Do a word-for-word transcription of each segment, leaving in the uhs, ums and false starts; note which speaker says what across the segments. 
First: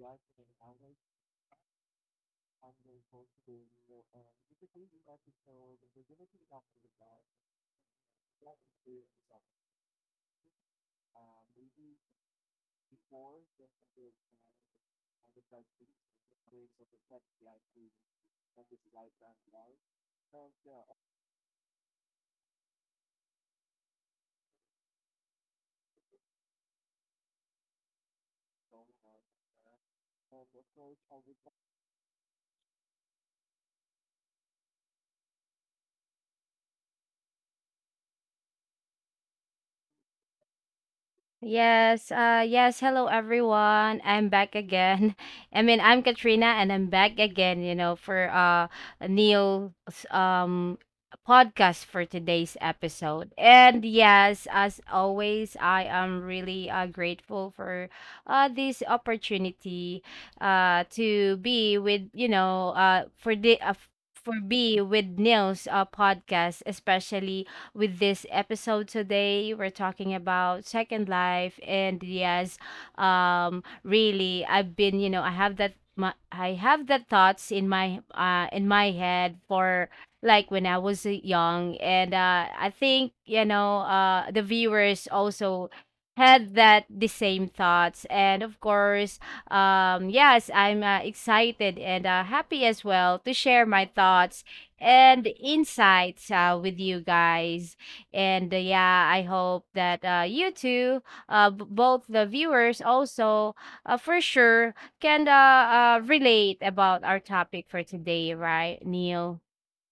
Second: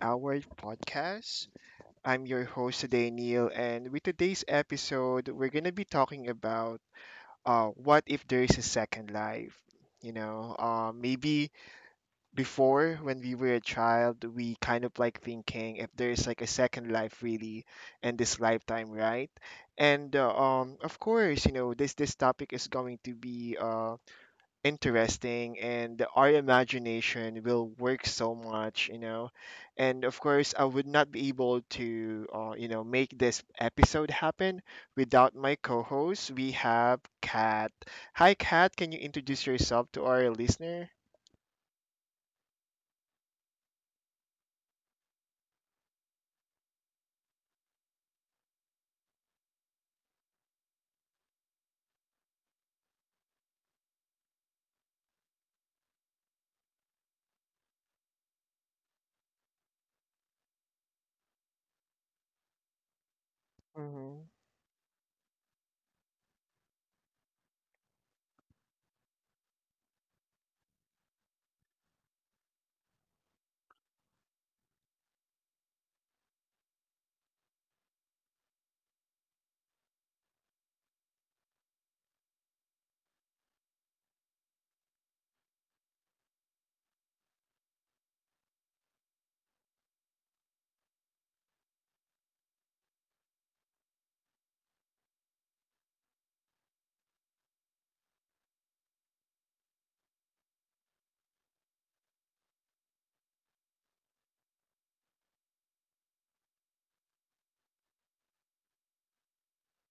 Speaker 1: Hour podcast. I'm your host today, Neil, and with today's episode, we're going to be talking about uh, what if there is a second life? You know, uh, maybe before when we were a child, we kind of like thinking if there is like a second life really in this lifetime, right? And uh, um, of course, you know, this this topic is going to be uh, interesting, and our imagination will work so much, you know. And of course, I would not be able to uh, you know, make this episode happen without my co-host. We have Kat. Hi, Kat, can you introduce yourself to our listener?
Speaker 2: Yes, uh yes, hello everyone. I'm back again. I mean, I'm Katrina and I'm back again, you know, for uh Neil's um podcast for today's episode. And yes, as always, I am really uh grateful for uh this opportunity uh to be with, you know, uh for the uh, f-
Speaker 1: Hmm.
Speaker 2: for be with Neil's uh, podcast, especially with this episode today. We're talking about second life, and yes, um, really, I've been, you know, I have that. My, I have that thoughts in my uh in my head for like when I was uh, young and uh I think you know uh the viewers also had that the same thoughts, and of course um yes, i'm uh, excited and uh, happy as well to share my thoughts and insights uh, with you guys. And uh, yeah, I hope that uh, you two, uh, b- both the viewers also, uh, for sure, can uh, uh, relate about our topic for today, right, Neil?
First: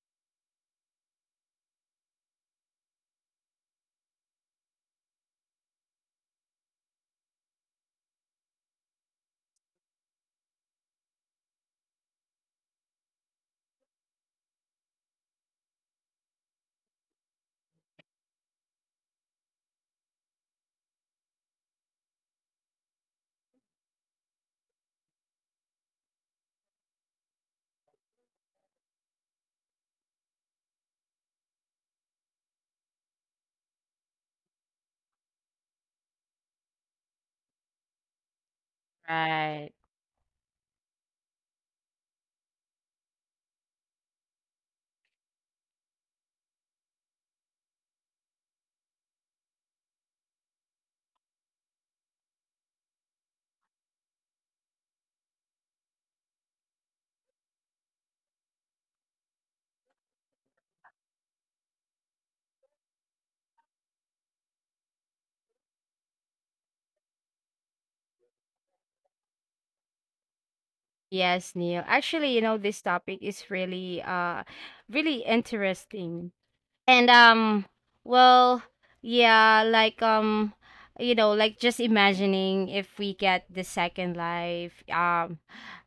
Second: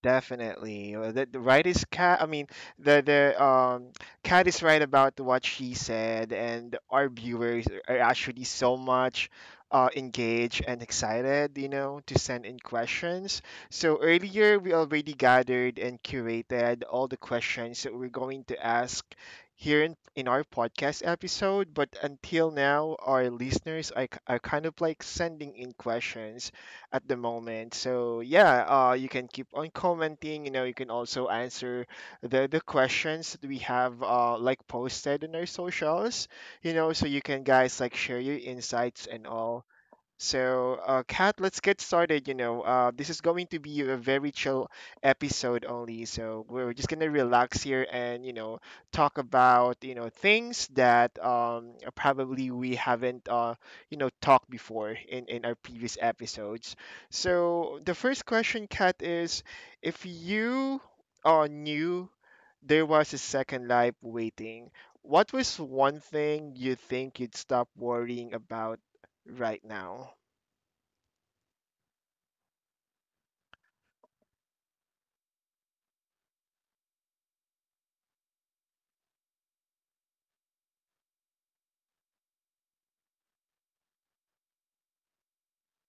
Speaker 1: Definitely. Uh, The, the right is Cat. I mean, the the um Cat is right about what she said, and our viewers are actually so much uh, engaged and excited, you know, to send in questions. So earlier we already gathered and curated all the questions that we're going to ask here in, in our podcast episode. But until now, our listeners are, k- are kind of like sending in questions at the moment. So yeah, uh, you can keep on commenting. You know, you can also answer the the questions that we have uh, like posted in our socials. You know, so you can guys like share your insights and all.
Speaker 2: Right.
Speaker 1: So, uh, Kat, let's get started. You know, uh, this is going to be a very chill episode only. So we're just gonna relax here, and you know, talk about, you know, things that um probably we haven't uh you know talked before in in our previous episodes. So the first question, Kat, is if you uh knew there was a second life waiting, what was one thing you think you'd stop worrying about right now?
Speaker 2: Yes, Neil. Actually, you know, this topic is really, uh, really interesting, and um well yeah like um you know, like just imagining if we get the second life. um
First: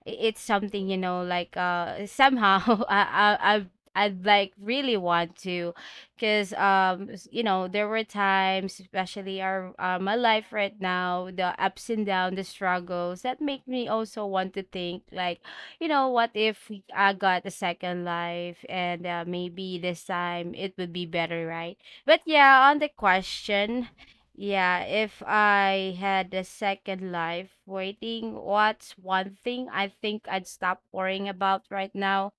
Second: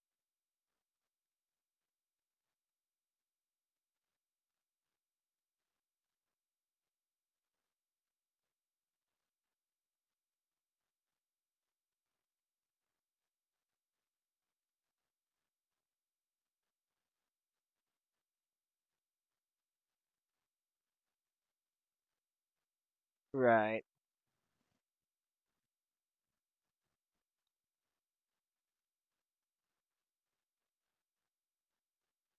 Speaker 2: i- It's something you know like uh somehow i i i I'd like really want to, because um s- you know, there were times, especially our uh, my life right now, the ups and down, the struggles that make me also want to think like, you know, what if we- I got a second life, and uh, maybe this time it would be better, right? But yeah, on the
Speaker 1: Right.
Speaker 2: question, yeah, if I had a second life waiting, what's one thing I think I'd stop worrying about right now?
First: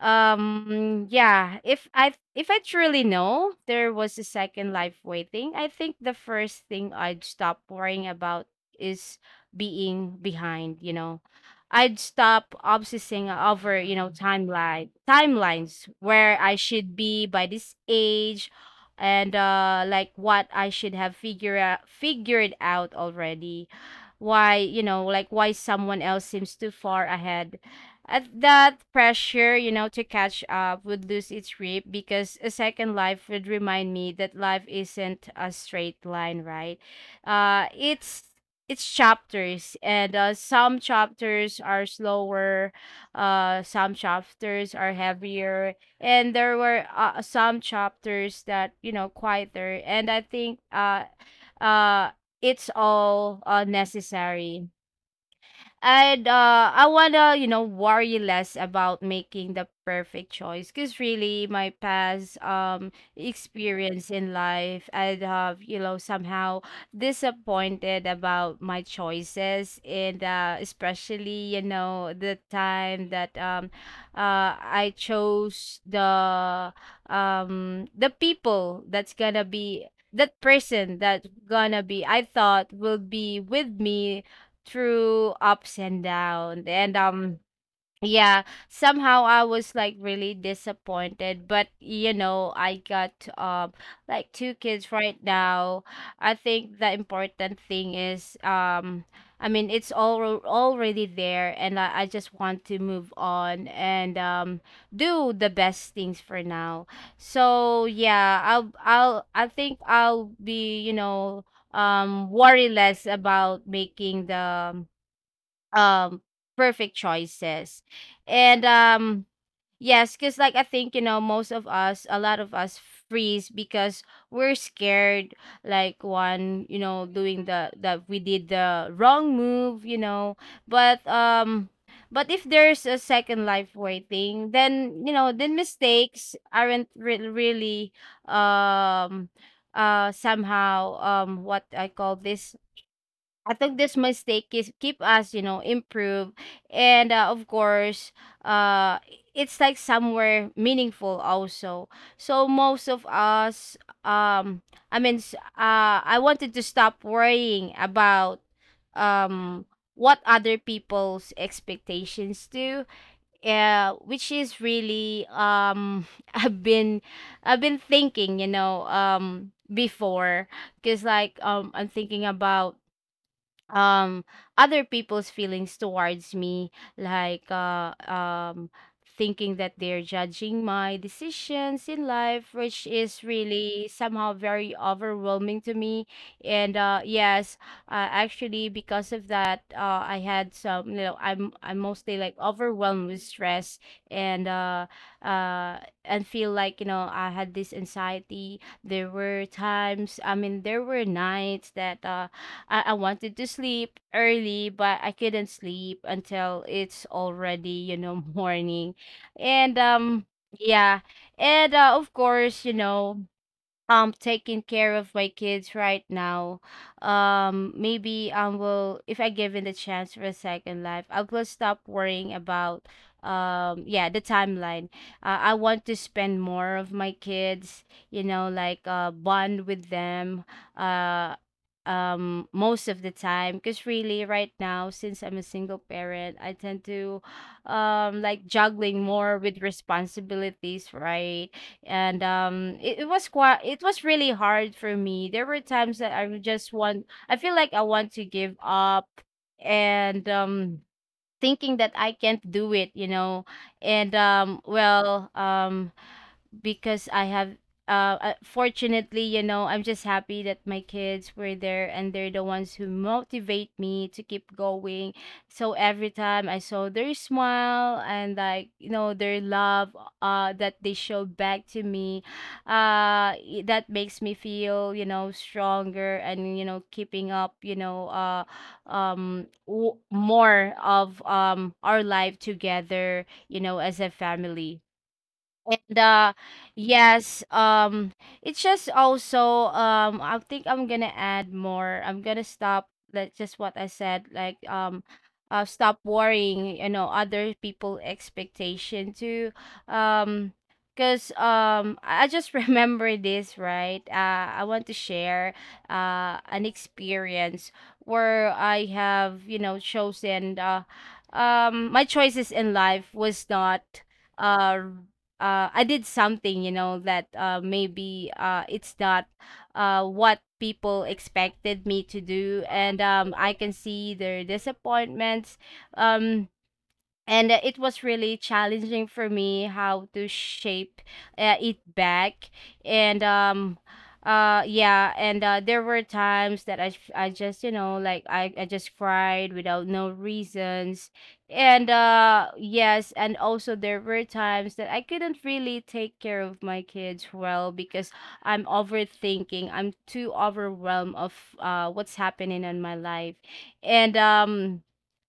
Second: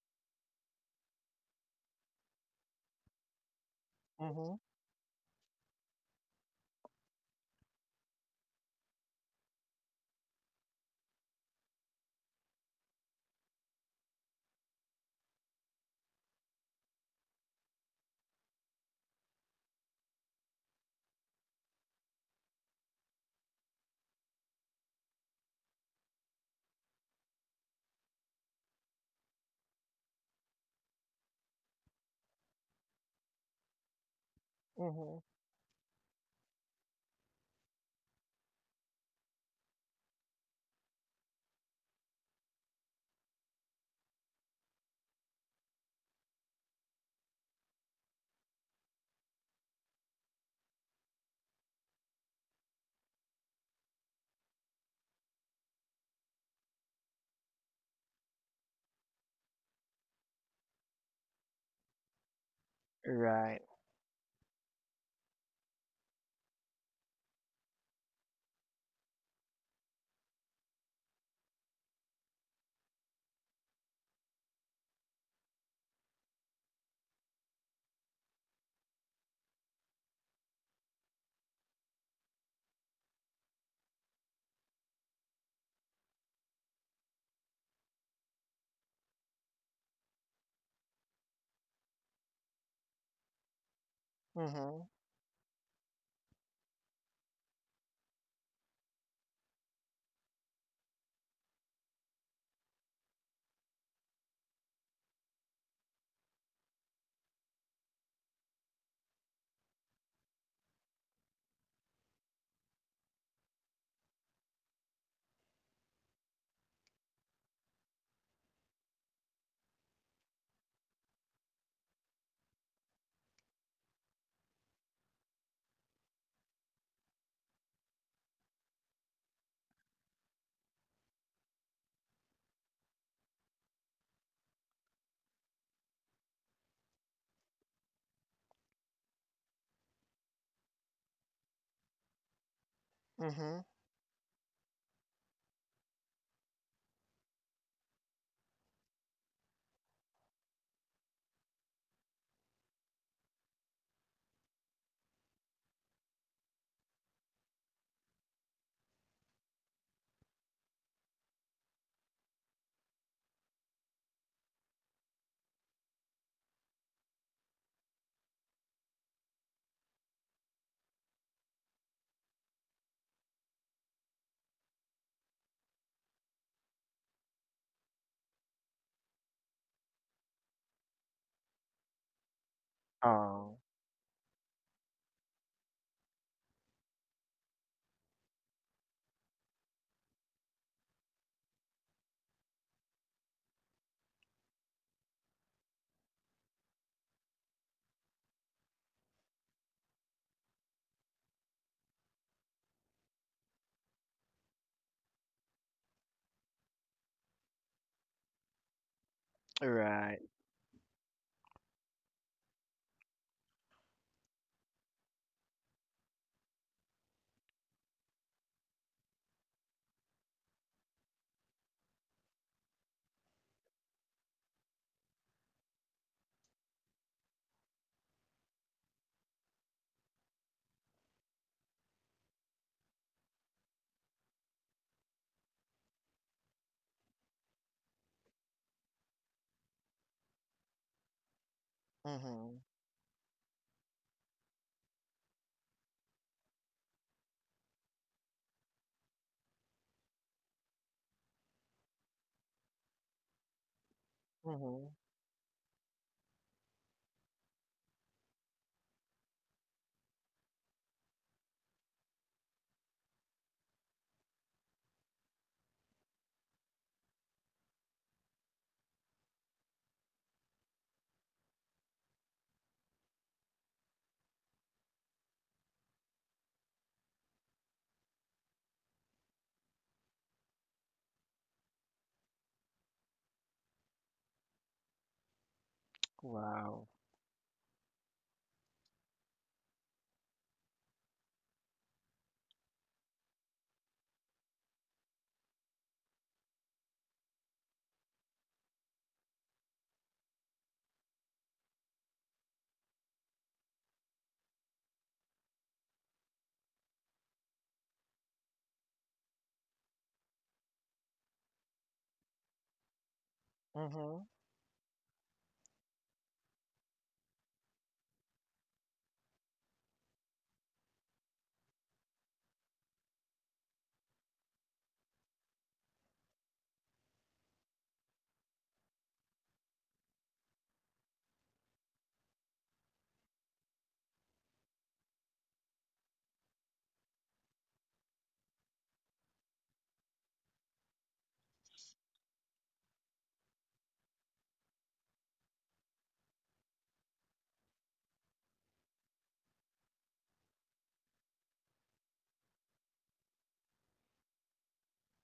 Speaker 2: Um, yeah, if I if I truly know there was a
Speaker 1: Mhm.
Speaker 2: second life waiting, I think the first thing I'd stop worrying about is being behind, you know. I'd stop obsessing over, you know, timeline timelines where I should be by this age, and uh like what I should have figure out, figured out already. Why, you know, like why someone else seems too far ahead at that pressure, you know, to catch up would lose its grip, because a second life would remind me that life
Speaker 1: Mhm.
Speaker 2: isn't a straight line, right? Uh, it's it's chapters, and uh, some chapters are slower, uh, some chapters are heavier, and there were uh, some chapters that you know quieter. And I think uh, uh, it's all uh, necessary, and uh, I wanna, you know, worry less about making the perfect choice. Cause really, my past um
Speaker 1: Right.
Speaker 2: experience in life, I'd have, you know, somehow disappointed about my choices, and uh, especially, you know, the time that um, uh, I chose the um the people that's gonna be, that person that's gonna be, I thought will be with me through ups and downs, and um yeah, somehow I was like really disappointed, but you know, I got um like two
Speaker 1: Mhm.
Speaker 2: kids right now. I think the important thing is, um I mean, it's all already there, and I, I just want to move on and um do the best things for now. So yeah, i'll i'll I think I'll be, you know, um worry less about making the um, um perfect choices, and um yes, because like I think you know, most of us a lot of us freeze because we're scared, like one you know, doing the that we did the wrong move, you know. but um but if there's a second life waiting, then you know, then mistakes aren't re- really um uh somehow um what I call this I
Speaker 1: Mhm.
Speaker 2: think this mistake is keep us, you know, improve, and uh, of course, uh, it's like somewhere meaningful also. So most of us, um, I mean, s- uh, I wanted to stop worrying about, um, what other people's expectations do, uh, which is really, um, I've been, I've been thinking, you know, um, before, because like, um, I'm thinking about um other people's feelings towards me, like uh um thinking that they're judging my decisions in life, which is
Speaker 1: Oh.
Speaker 2: really somehow very overwhelming to me. And uh yes, uh, actually, because of that, uh I had some, you know, i'm I'm mostly like overwhelmed with stress, and uh uh and feel like, you know, I had this anxiety. There were times, I mean, there were nights that uh I, I wanted to sleep early, but I couldn't sleep until it's already, you know, morning. And
Speaker 1: Right.
Speaker 2: um yeah. And uh, of course, you know, um taking care of my kids right now, um maybe um will, if I given the chance for a second life, I will stop worrying about um yeah, the timeline. uh, I want to spend more of my kids, you know, like uh bond with them uh um most of the time, because really right now, since I'm a single parent, I tend to um like juggling more with responsibilities, right? And
Speaker 1: Mhm.
Speaker 2: um it, it was quite, it was really hard for me. There were times that i would just want I feel like I want to give up, and um thinking that I can't do it, you know. And um
Speaker 1: Mhm.
Speaker 2: well, um because I have uh uh, fortunately, you know, I'm just happy that my kids were there, and they're the ones who motivate me to keep going. So every time I saw their smile and like, you know, their love uh that they showed back to me, uh i- that makes me feel, you know, stronger, and you know, keeping up, you know, uh um w- more of um our life together, you know, as a family. And uh
Speaker 1: Wow.
Speaker 2: yes, um it's just also, um I think I'm gonna add more. I'm gonna stop, like just what I said, like um uh stop worrying, you know, other people expectation too. Um because um I I just remember this, right? Uh I want to share uh an experience where I have, you know, chosen uh um my choices in life was not
Speaker 1: Mhm.
Speaker 2: uh uh I did something, you know, that uh maybe uh it's not uh what people expected me to do, and um I can see their disappointments. Um and uh, it was really challenging for me how to shape uh, it back, and um uh yeah, and uh there were times that i f- I just you know like i I just cried without no reasons. And uh yes, and also there were times that I couldn't really take care of my kids well, because I'm overthinking, I'm too overwhelmed of uh what's happening in my life. And um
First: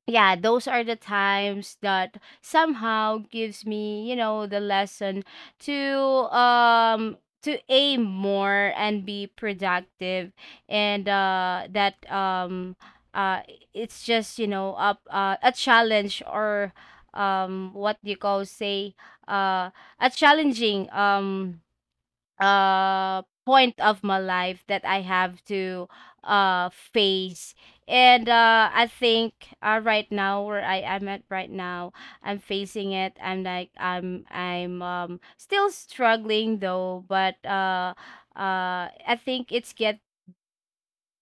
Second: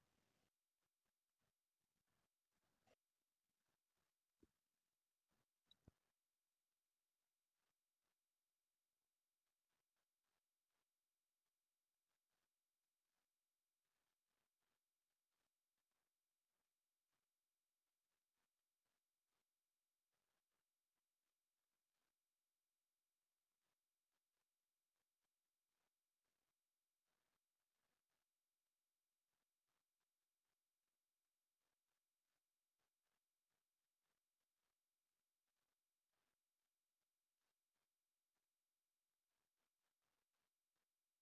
Speaker 2: yeah, those are the times that somehow gives me, you know, the lesson to um to aim more and be productive, and uh that um uh it's just, you know, up uh, a challenge, or um what do you call say uh a challenging um uh point of my life that I have to uh face. And uh I think uh, right now, where I am at right now I'm facing it. I'm like, I'm I'm um still struggling though, but uh uh I think it's get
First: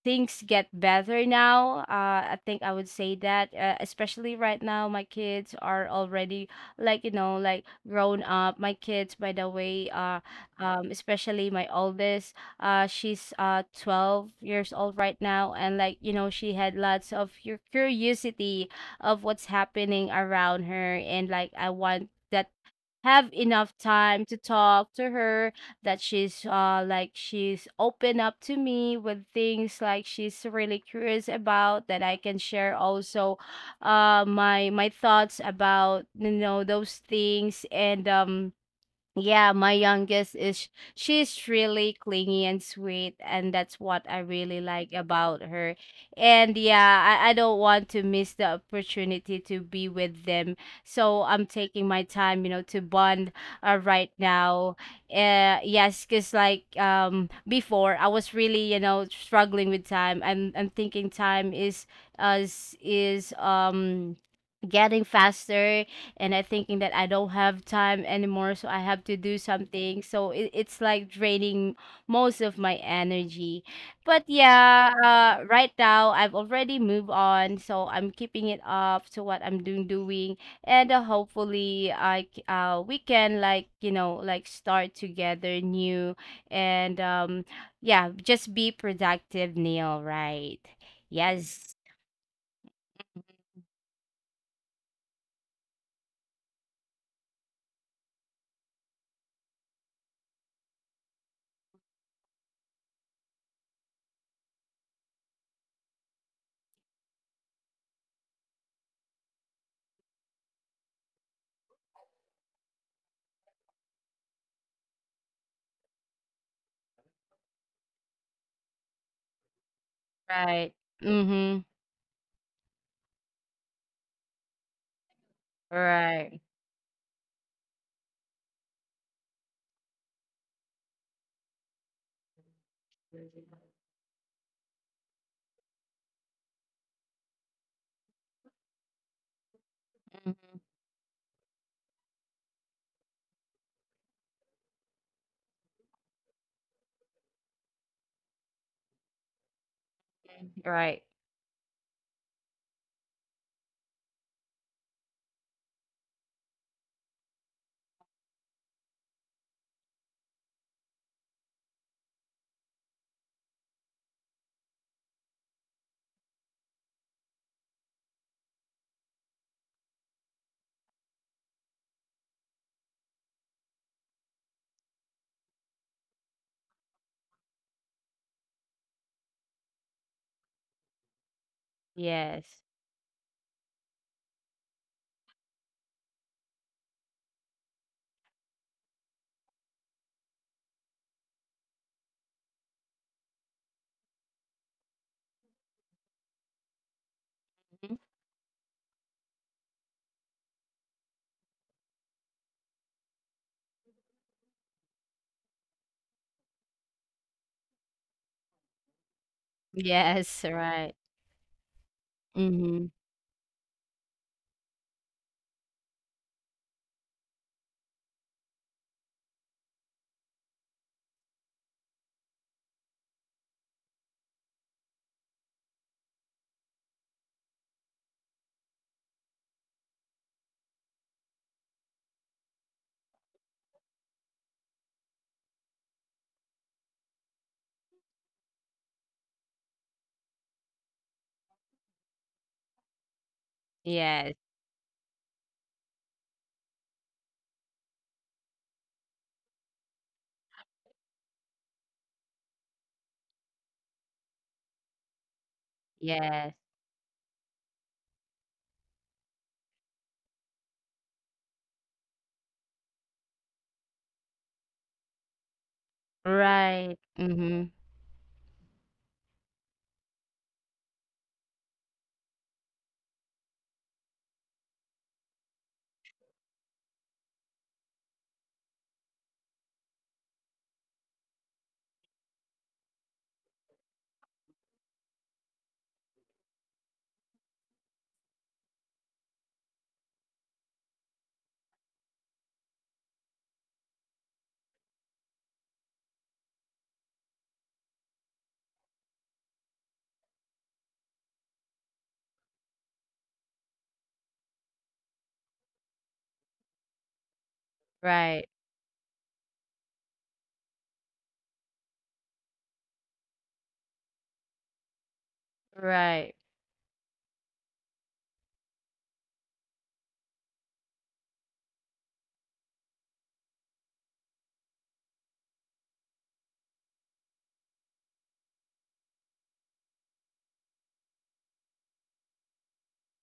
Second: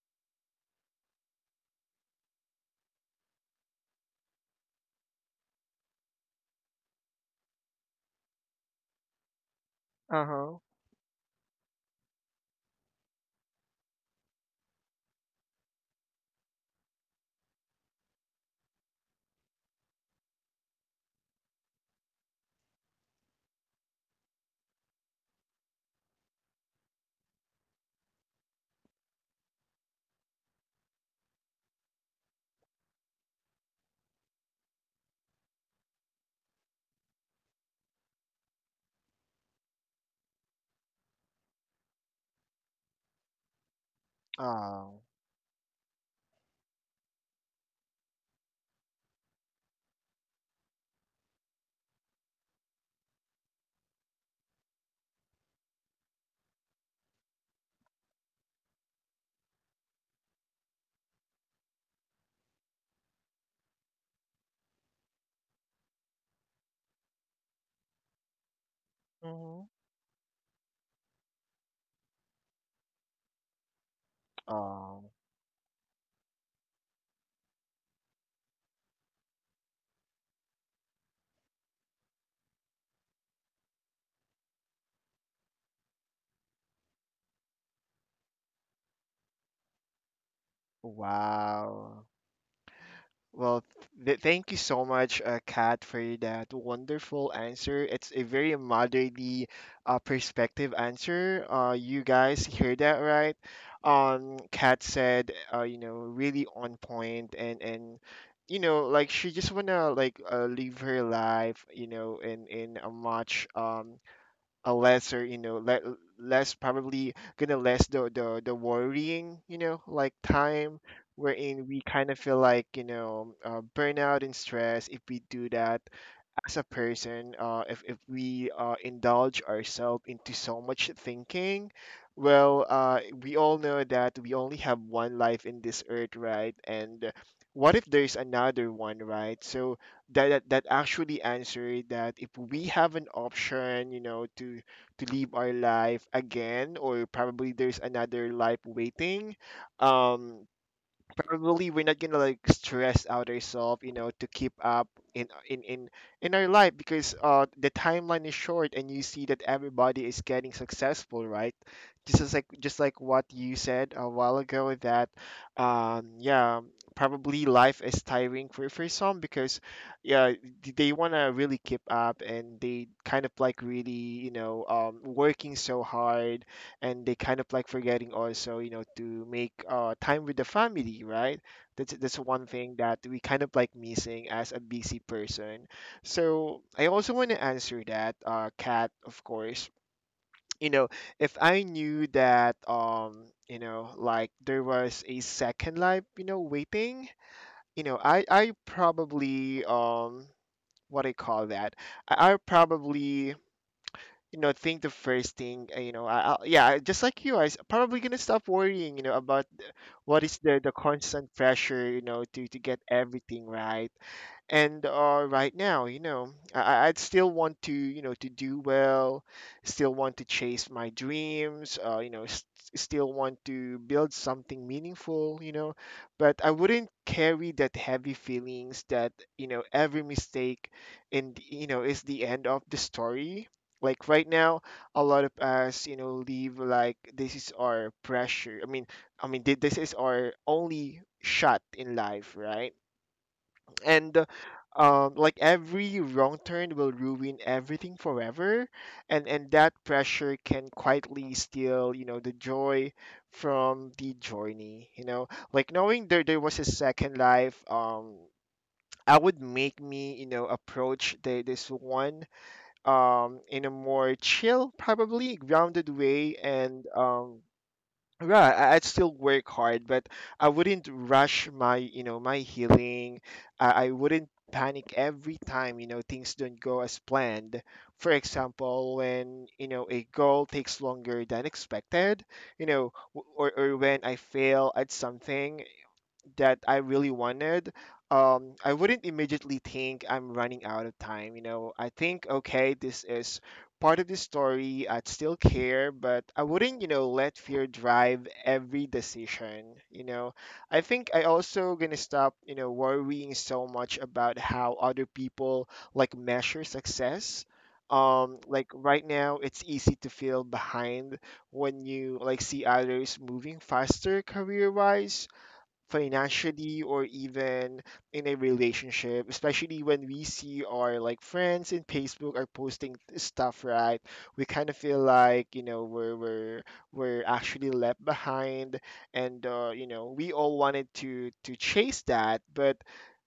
Speaker 2: things get better now. Uh, I think I would say that, uh, especially right now, my kids are already like, you know, like grown up. My kids, by the way, uh,
Speaker 1: Uh huh.
Speaker 2: um, especially my oldest, uh, she's uh twelve years old right now, and like you know, she had lots of your curiosity of what's happening around her, and like I want. That have enough time to talk to her, that she's uh like, she's open up to me with things, like she's really curious about, that I can share also uh my my thoughts about, you know, those things. And um yeah, my youngest is, she's really clingy and sweet, and that's what I really like
Speaker 1: Oh.
Speaker 2: about her. And yeah, I, I don't want to miss the opportunity to be with them. So I'm taking my time, you know, to bond uh, right now. Uh, yes, because like um before, I was really, you know, struggling with time. I'm I'm thinking time is uh, is is um getting faster, and I thinking that I don't have time anymore, so I have to do
Speaker 1: Mhm.
Speaker 2: something. So it, it's like draining most of my energy. But yeah,
Speaker 1: Oh.
Speaker 2: uh, right now I've already moved on, so I'm keeping it up to what I'm doing doing, and uh, hopefully I c- uh we can like, you know, like start together new, and um yeah, just be productive, Neil. Right? Yes.
Speaker 1: Wow. Well, th- thank you so much, uh, Kat, for that wonderful answer. It's a very motherly uh, perspective answer. Uh, you guys hear that, right? Um, Kat said, uh, you know, really on point, and and you know, like she just wanna like uh, live her life, you know, in in a much um a lesser, you know, le- less probably gonna less the, the the worrying, you know, like
Speaker 2: Right.
Speaker 1: time,
Speaker 2: Mm-hmm.
Speaker 1: wherein we kind of feel like, you know, uh, burnout and stress if we do that
Speaker 2: Right.
Speaker 1: as a person. Uh, if, if we uh, indulge ourselves into so much thinking, well, uh, we all know that we only have one life in this earth, right? And what if there's another one, right? So that
Speaker 2: Mhm.
Speaker 1: that, that actually answered that if we have an option, you know, to to live our life again, or probably there's another life waiting, um,
Speaker 2: Right.
Speaker 1: probably we're not gonna like stress out ourselves, you know, to keep up in in in in our life because uh the timeline is short, and you see that everybody is getting successful, right? Just as like, just like what you said a while ago, that um yeah, probably life is tiring for for some because yeah, th- they want to really keep up, and they kind of like really, you know, um working so hard, and they kind of like forgetting also, you know, to make uh, time with the family, right? That's that's one
Speaker 2: Yes.
Speaker 1: thing that we kind of like missing as a busy person. So I also want to answer that, uh cat of course, you know, if I knew that, um you know, like there was a second life, you know, waiting, you
Speaker 2: Mhm.
Speaker 1: know, i i probably, um what i call that, i, I probably, you know, think the first thing, uh, you know, I, I, yeah I- just like you, i s- probably gonna stop worrying, you know, about what is
Speaker 2: Yes,
Speaker 1: the the
Speaker 2: right.
Speaker 1: constant pressure, you know, to to get
Speaker 2: Mm-hmm.
Speaker 1: everything right. And uh, right now, you know, I, I- I'd still want to, you know, to do well. Still want to chase my dreams, uh, you know, s still want to build something meaningful, you know. But I wouldn't carry that heavy feelings that, you know, every mistake and, you know, is the end of the story. Like right now, a lot of us, you know, live like this is our pressure. I mean i mean thi- this is our only shot in life, right? And uh,
Speaker 2: Yes,
Speaker 1: um, like every wrong turn will ruin everything forever, and and that pressure can quietly steal, you know, the joy from the journey, you know. Like knowing there there
Speaker 2: yes.
Speaker 1: was a second life, um I would make me, you know, approach the, this one um in a more chill, probably grounded way, and
Speaker 2: Right.
Speaker 1: um
Speaker 2: Mm-hmm.
Speaker 1: yeah, I- I'd still work hard, but I wouldn't rush my, you know, my healing. I, I wouldn't panic every time, you know, things don't go as planned. For example, when, you know, a goal takes longer than expected, you know, w- or, or when I fail at something that I really wanted, um, I wouldn't immediately think I'm running out of time. You know, I think, okay, this is part of the story. I'd still care, but I wouldn't, you know, let fear drive every decision. You know, I think I also gonna stop, you know, worrying so much about how other people like measure success. Um,
Speaker 2: Right.
Speaker 1: like right now, it's easy to feel behind when you like see others moving faster, career-wise,
Speaker 2: Right.
Speaker 1: financially, or even in a relationship, especially when we see our like friends in Facebook are posting stuff, right? We kind of feel like, you know, we're we're we're actually left behind, and uh, you know, we all wanted to to chase that, but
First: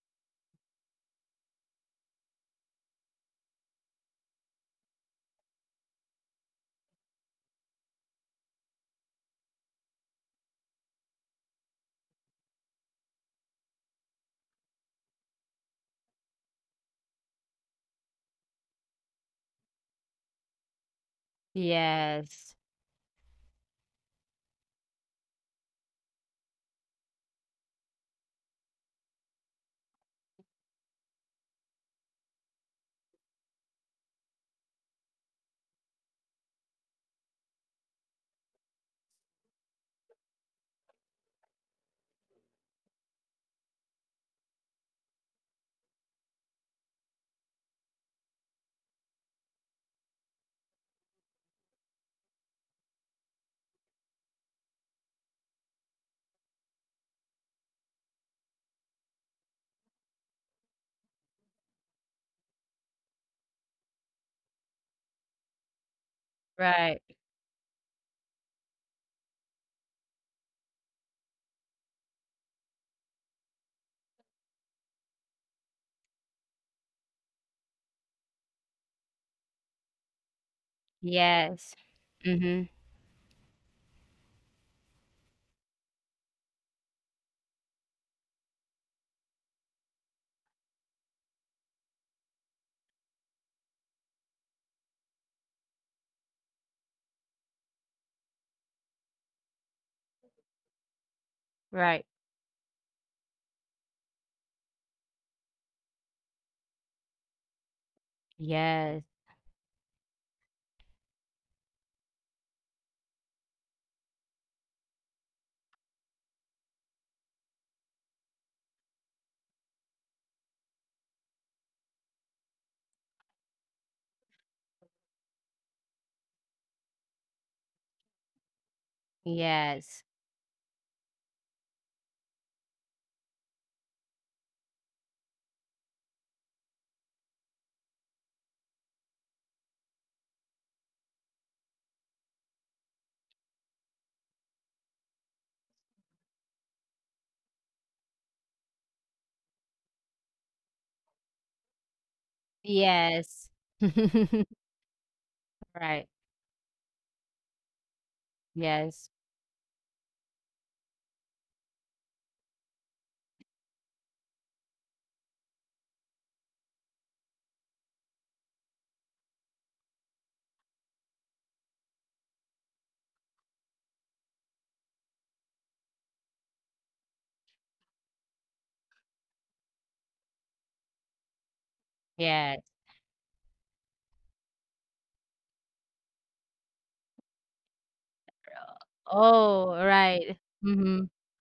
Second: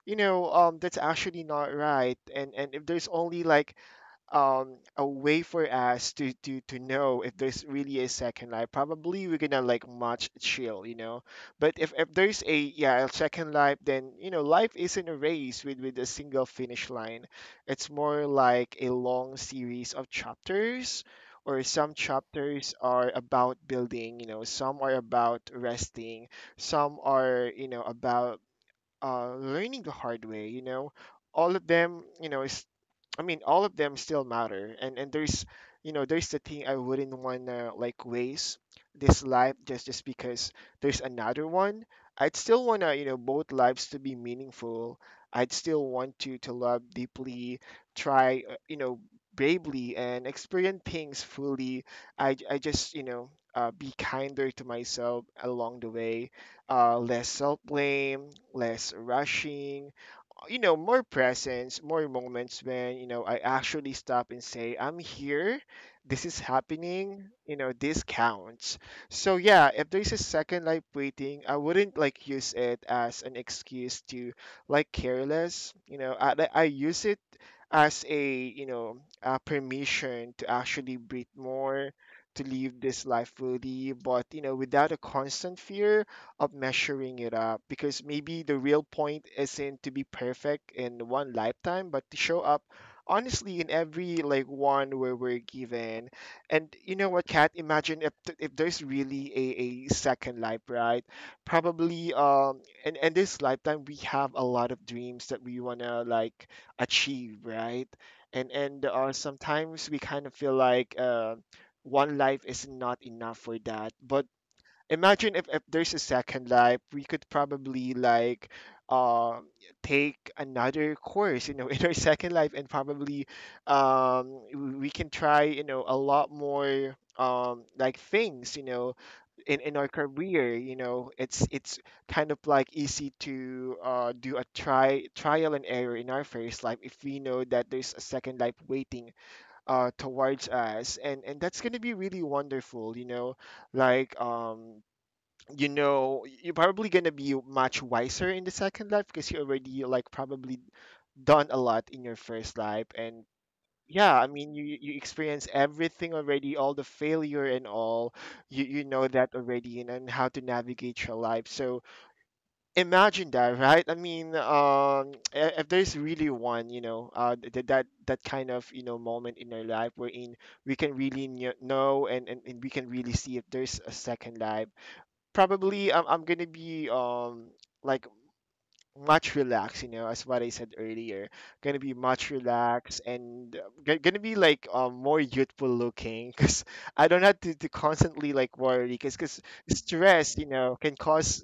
Speaker 1: you know, um that's actually not right. And and if there's only like um a way for us to to to know if there's really a second life, probably we're gonna like much chill, you know. But if, if there's a, yeah, a second life, then you know, life isn't a race with with a single finish line. It's more like a long series of chapters, or some
Speaker 2: Yes.
Speaker 1: chapters are about building, you know, some are about resting, some are, you know, about uh, learning the hard way, you know. All of them, you know, I mean, all of them still matter, and and there's, you know, there's the thing I wouldn't wanna like waste this life just just because there's another one. I'd still wanna, you know, both lives to be meaningful. I'd still want to to love deeply, try, uh, you know, bravely, and experience things fully. I I just, you know, uh, be kinder to myself along the way. Uh, less self blame, less rushing, you know, more presence, more moments when, you know, I actually stop and say, I'm here, this is
Speaker 2: Right.
Speaker 1: happening, you know, this counts. So yeah, if there's a second life waiting, I wouldn't like use it as an excuse to like careless, you know, i, I I use it as a, you know, a permission to actually breathe
Speaker 2: Yes.
Speaker 1: more, to
Speaker 2: Mm-hmm.
Speaker 1: live this life fully, but you know, without a constant fear of measuring it up, because maybe the real point isn't to be perfect in one lifetime, but to show up honestly in every like one where we're given. And you know what, Kat? Imagine if th- if there's really a, a second life, right?
Speaker 2: Right.
Speaker 1: Probably, um and and this lifetime we have a lot of dreams that we wanna like achieve, right? And and
Speaker 2: Yes.
Speaker 1: uh, sometimes we kind of feel like, uh, one life is not enough for that. But imagine if, if there's a second life, we could probably like um take another course, you know, in our second life. And probably, um w- we can try, you know, a lot more um like things, you know, in in our
Speaker 2: Yes.
Speaker 1: career, you know, it's it's kind of like easy to uh do a try trial and error in our first life if we know that there's a second life waiting uh towards us. And and that's going to be really wonderful, you know, like, um you know, you're probably gonna be much wiser in the second life because you already like probably done a lot in your first life, and
Speaker 2: Yes.
Speaker 1: yeah, I mean, you you experience
Speaker 2: Right.
Speaker 1: everything already, all the failure and all. you you know
Speaker 2: Yes.
Speaker 1: that already, and, and how to navigate your life. So imagine that, right? I mean, um i- if there's really one, you know, uh th- that that kind of, you know, moment in our life wherein we can really kn- know, and, and and we can really see if there's a second life, probably I'm, I'm gonna be um like much relaxed, you know, as what I said earlier. Gonna be much
Speaker 2: Yes.
Speaker 1: relaxed and uh, g- gonna be like um, more youthful looking because I don't have to, to constantly like worry because because
Speaker 2: Oh,
Speaker 1: stress,
Speaker 2: right.
Speaker 1: you know, can
Speaker 2: Mm-hmm.
Speaker 1: cause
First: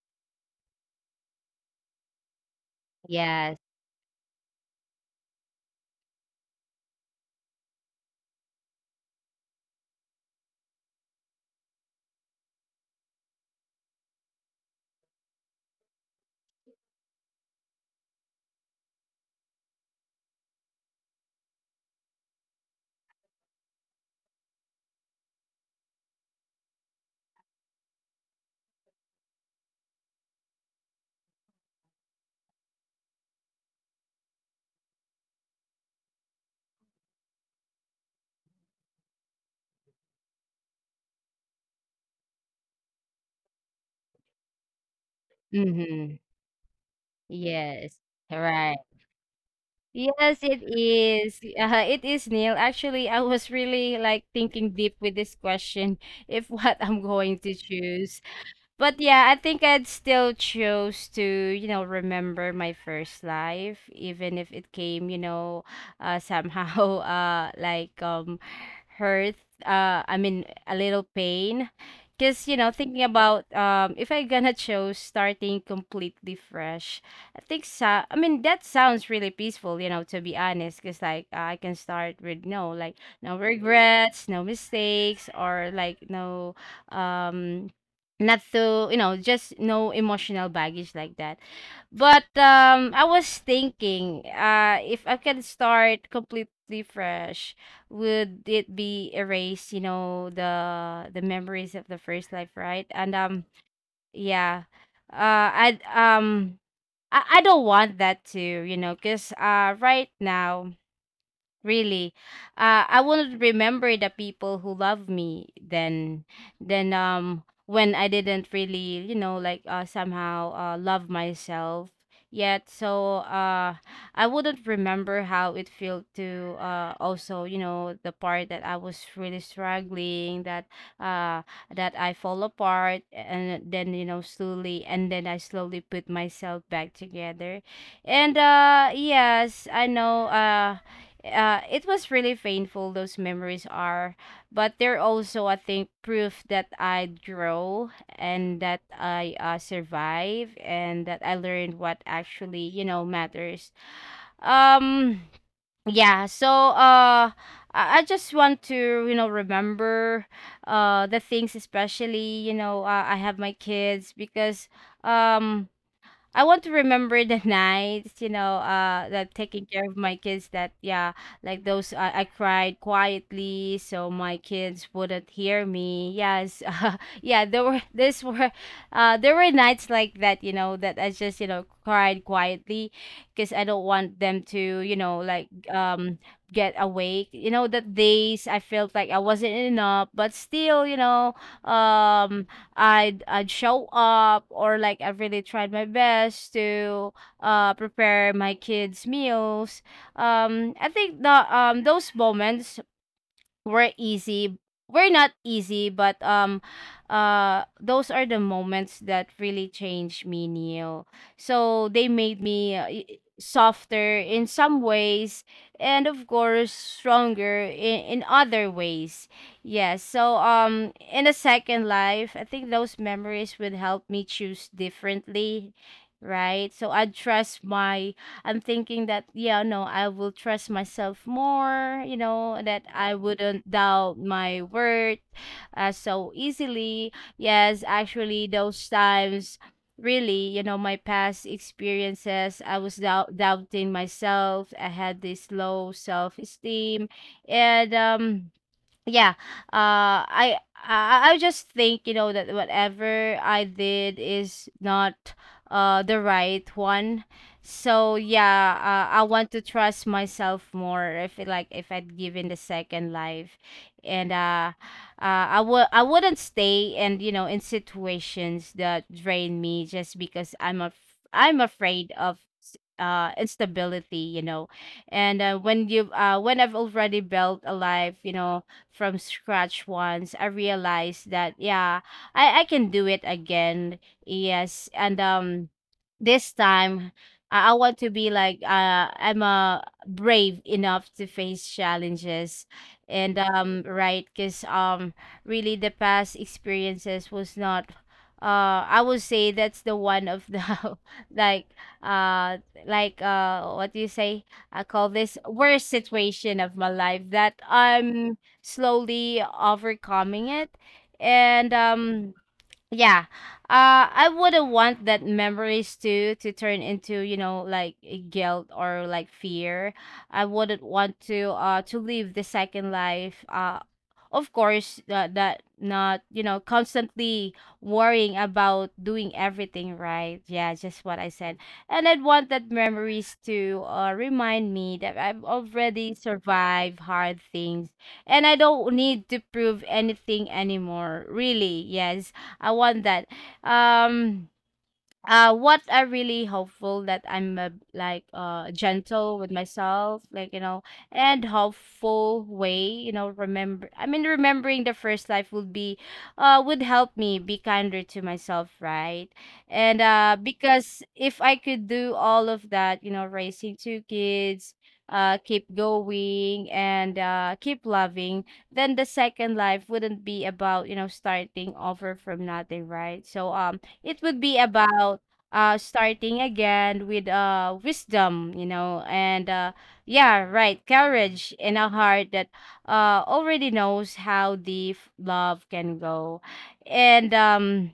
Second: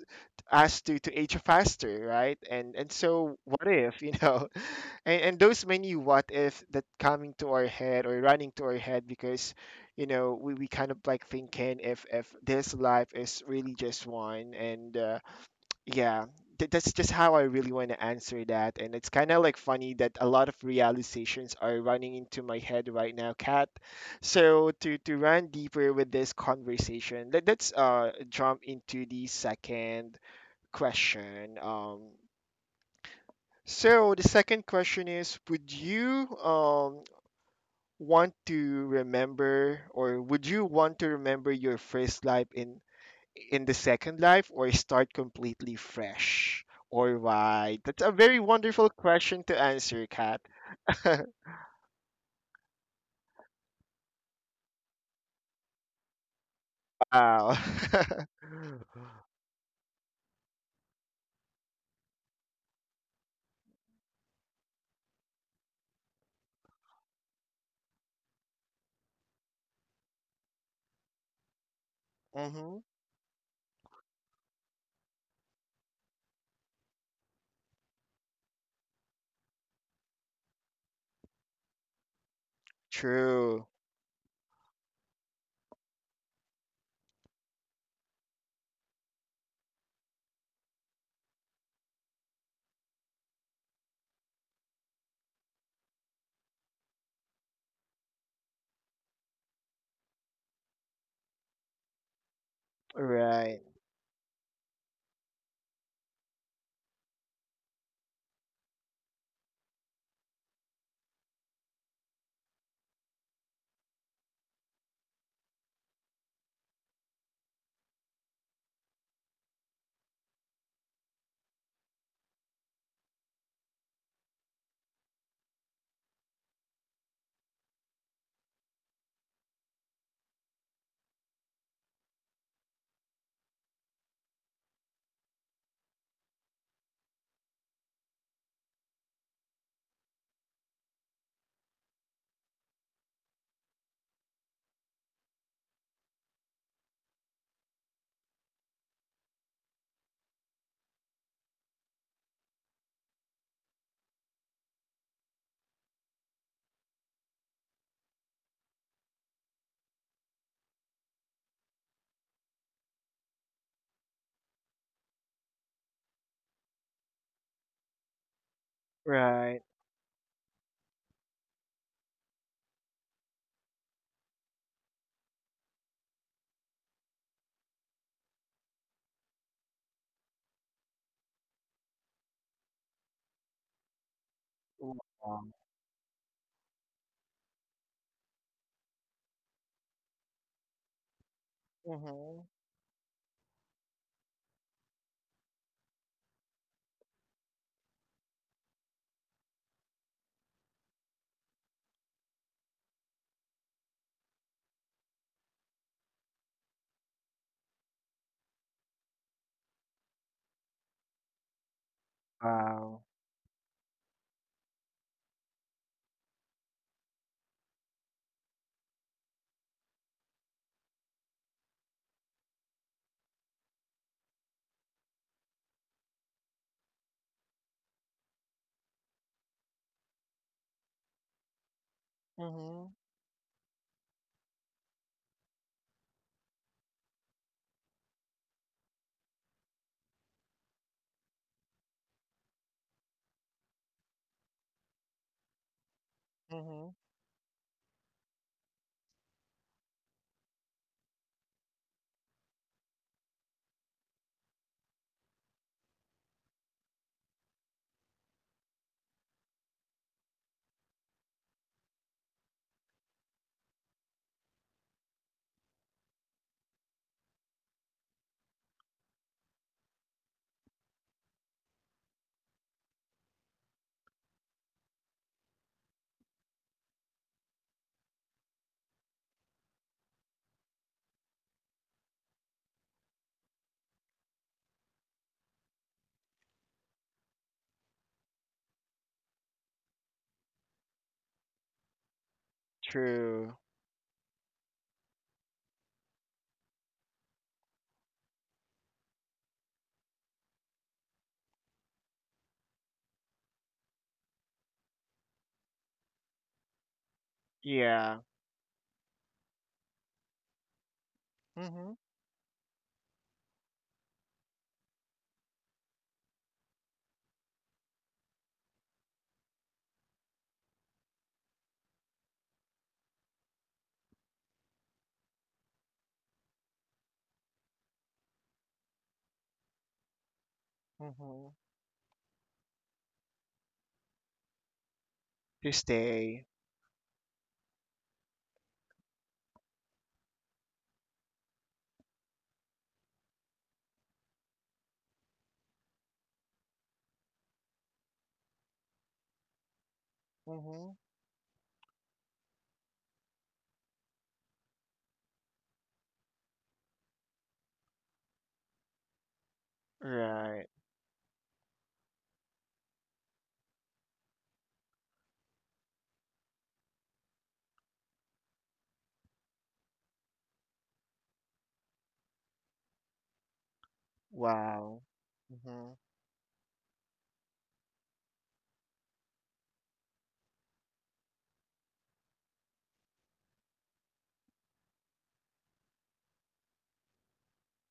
Speaker 1: us to, to age faster, right? And and so
Speaker 2: Yes.
Speaker 1: what if, you know, and, and those many what if that coming to our head or running to our head because you know we, we kind of like thinking if if this life is really just one and uh, yeah, th- that's just how I really want to answer that. And it's kind of like funny that a lot of realizations are running into my head right now, Kat. So to to run deeper with this conversation, let, let's uh jump into the second question. Um, so the second question is, would you um want to remember, or would you want to remember your first life in in the second life, or start completely
Speaker 2: Mm-hmm.
Speaker 1: fresh? Or why?
Speaker 2: Yes.
Speaker 1: That's a very
Speaker 2: Right.
Speaker 1: wonderful question to answer,
Speaker 2: Yes,
Speaker 1: Kat.
Speaker 2: it is. Uh, it is, Neil. Actually, I was really like thinking deep with this question if what I'm going to
Speaker 1: Wow.
Speaker 2: choose. But yeah, I think I'd still choose to, you know, remember my first life, even if it came, you know, uh, somehow, uh, like um, hurt. Uh, I mean, a little pain, because you know,
Speaker 1: Mm-hmm.
Speaker 2: thinking about um, if I gonna choose starting completely fresh, I think so. I mean, that sounds really peaceful, you know, to be honest, because like I can start with no, like no
Speaker 1: True.
Speaker 2: regrets, no mistakes, or like no, um not to, you know, just no emotional baggage like that. But um I was thinking, uh if I can start completely fresh, would it be erase, you know, the the memories of the first life, right? And um
Speaker 1: Right.
Speaker 2: yeah, uh i um i, I don't want that to, you know, because uh right now. Really, uh, I will remember the people who love me then. Then, um, when I didn't really, you know, like uh, somehow uh, love myself yet, so uh, I wouldn't remember how it felt to, uh, also, you know, the part that I was really struggling, that uh, that I fall apart, and then you know slowly, and then I slowly put myself back together, and uh, yes, I know, uh uh, it was really painful those memories are, but they're also I think proof that I grow, and that I, uh, survive, and that I learned what actually, you know, matters. um yeah so uh i I just want to, you know, remember uh the things, especially, you know, uh, I have my kids, because um I want to remember the nights, you know, uh, that
Speaker 1: Right.
Speaker 2: taking care of my kids. That yeah, like those I, I cried quietly so my kids wouldn't hear me. Yes, uh, yeah, there were this were, uh, there were nights like that, you know, that I just you know cried quietly, because I don't want them to, you know, like
Speaker 1: Wow.
Speaker 2: um get awake. You know, that days I felt like I wasn't enough, but still, you know,
Speaker 1: Mm-hmm.
Speaker 2: um I'd I'd show up, or like I really tried my best to uh prepare my kids meals. Um I think the um those moments we're easy we're not easy, but um uh those are the moments that really changed me, Neil. So they made me, uh, y-
Speaker 1: Wow.
Speaker 2: softer in some ways, and of course stronger in, in other ways. Yes, so um in a second life I think those memories would help me choose differently, right? so I trust my I'm thinking that yeah, no, I will trust myself more, you know, that
Speaker 1: Mm-hmm.
Speaker 2: I wouldn't doubt my worth uh, so easily. Yes, actually those times really, you know, my past experiences, I was doubt- doubting myself. I had this low
Speaker 1: Mm-hmm.
Speaker 2: self-esteem, and um yeah uh I I, I just think, you know, that whatever I did is not uh the right one. So yeah, uh, I want to trust myself more. If it, like if I'd given the second life, and uh, uh I would I wouldn't stay, and you know, in situations that drain me, just because I'm a I'm afraid of s- uh instability. You know, and uh, when you uh when I've already built a life, you know, from scratch once, I realized that yeah, I I can do it again. Yes, and um, this time I, I want to be like uh I'm uh, brave enough to face challenges, and
Speaker 1: True.
Speaker 2: um right, because um really the past experiences was not. Uh, I would say that's the one of the like uh like uh what do you say, I call this worst situation of my life, that
Speaker 1: Yeah.
Speaker 2: I'm slowly overcoming it. And
Speaker 1: Mm-hmm.
Speaker 2: um Yeah. Uh I wouldn't want that memories to to turn into, you know, like a guilt or like fear. I wouldn't want to uh to live the second life. Uh of course that that not, you know, constantly worrying about doing everything right. Yeah, just what I
Speaker 1: Mm-hmm.
Speaker 2: said. And I'd want that memories to uh remind me that I've
Speaker 1: To
Speaker 2: already
Speaker 1: stay.
Speaker 2: survived hard things, and I don't need to prove anything anymore. Really, yes, I want that. Um, uh what I really hopeful that I'm uh, like uh gentle with myself, like, you know,
Speaker 1: Mm-hmm.
Speaker 2: and hopeful way, you know, remember i mean remembering the first life would be uh would help me be kinder to myself, right? And uh
Speaker 1: Right.
Speaker 2: because if I could do all of that, you know, raising two kids, uh keep going and uh keep loving, then the second life wouldn't be about, you know, starting over from nothing, right? So um it would be
Speaker 1: Wow.
Speaker 2: about uh
Speaker 1: Mm-hmm.
Speaker 2: starting again with uh wisdom, you know, and uh yeah, right, courage in a heart that uh already knows how deep love can go. And um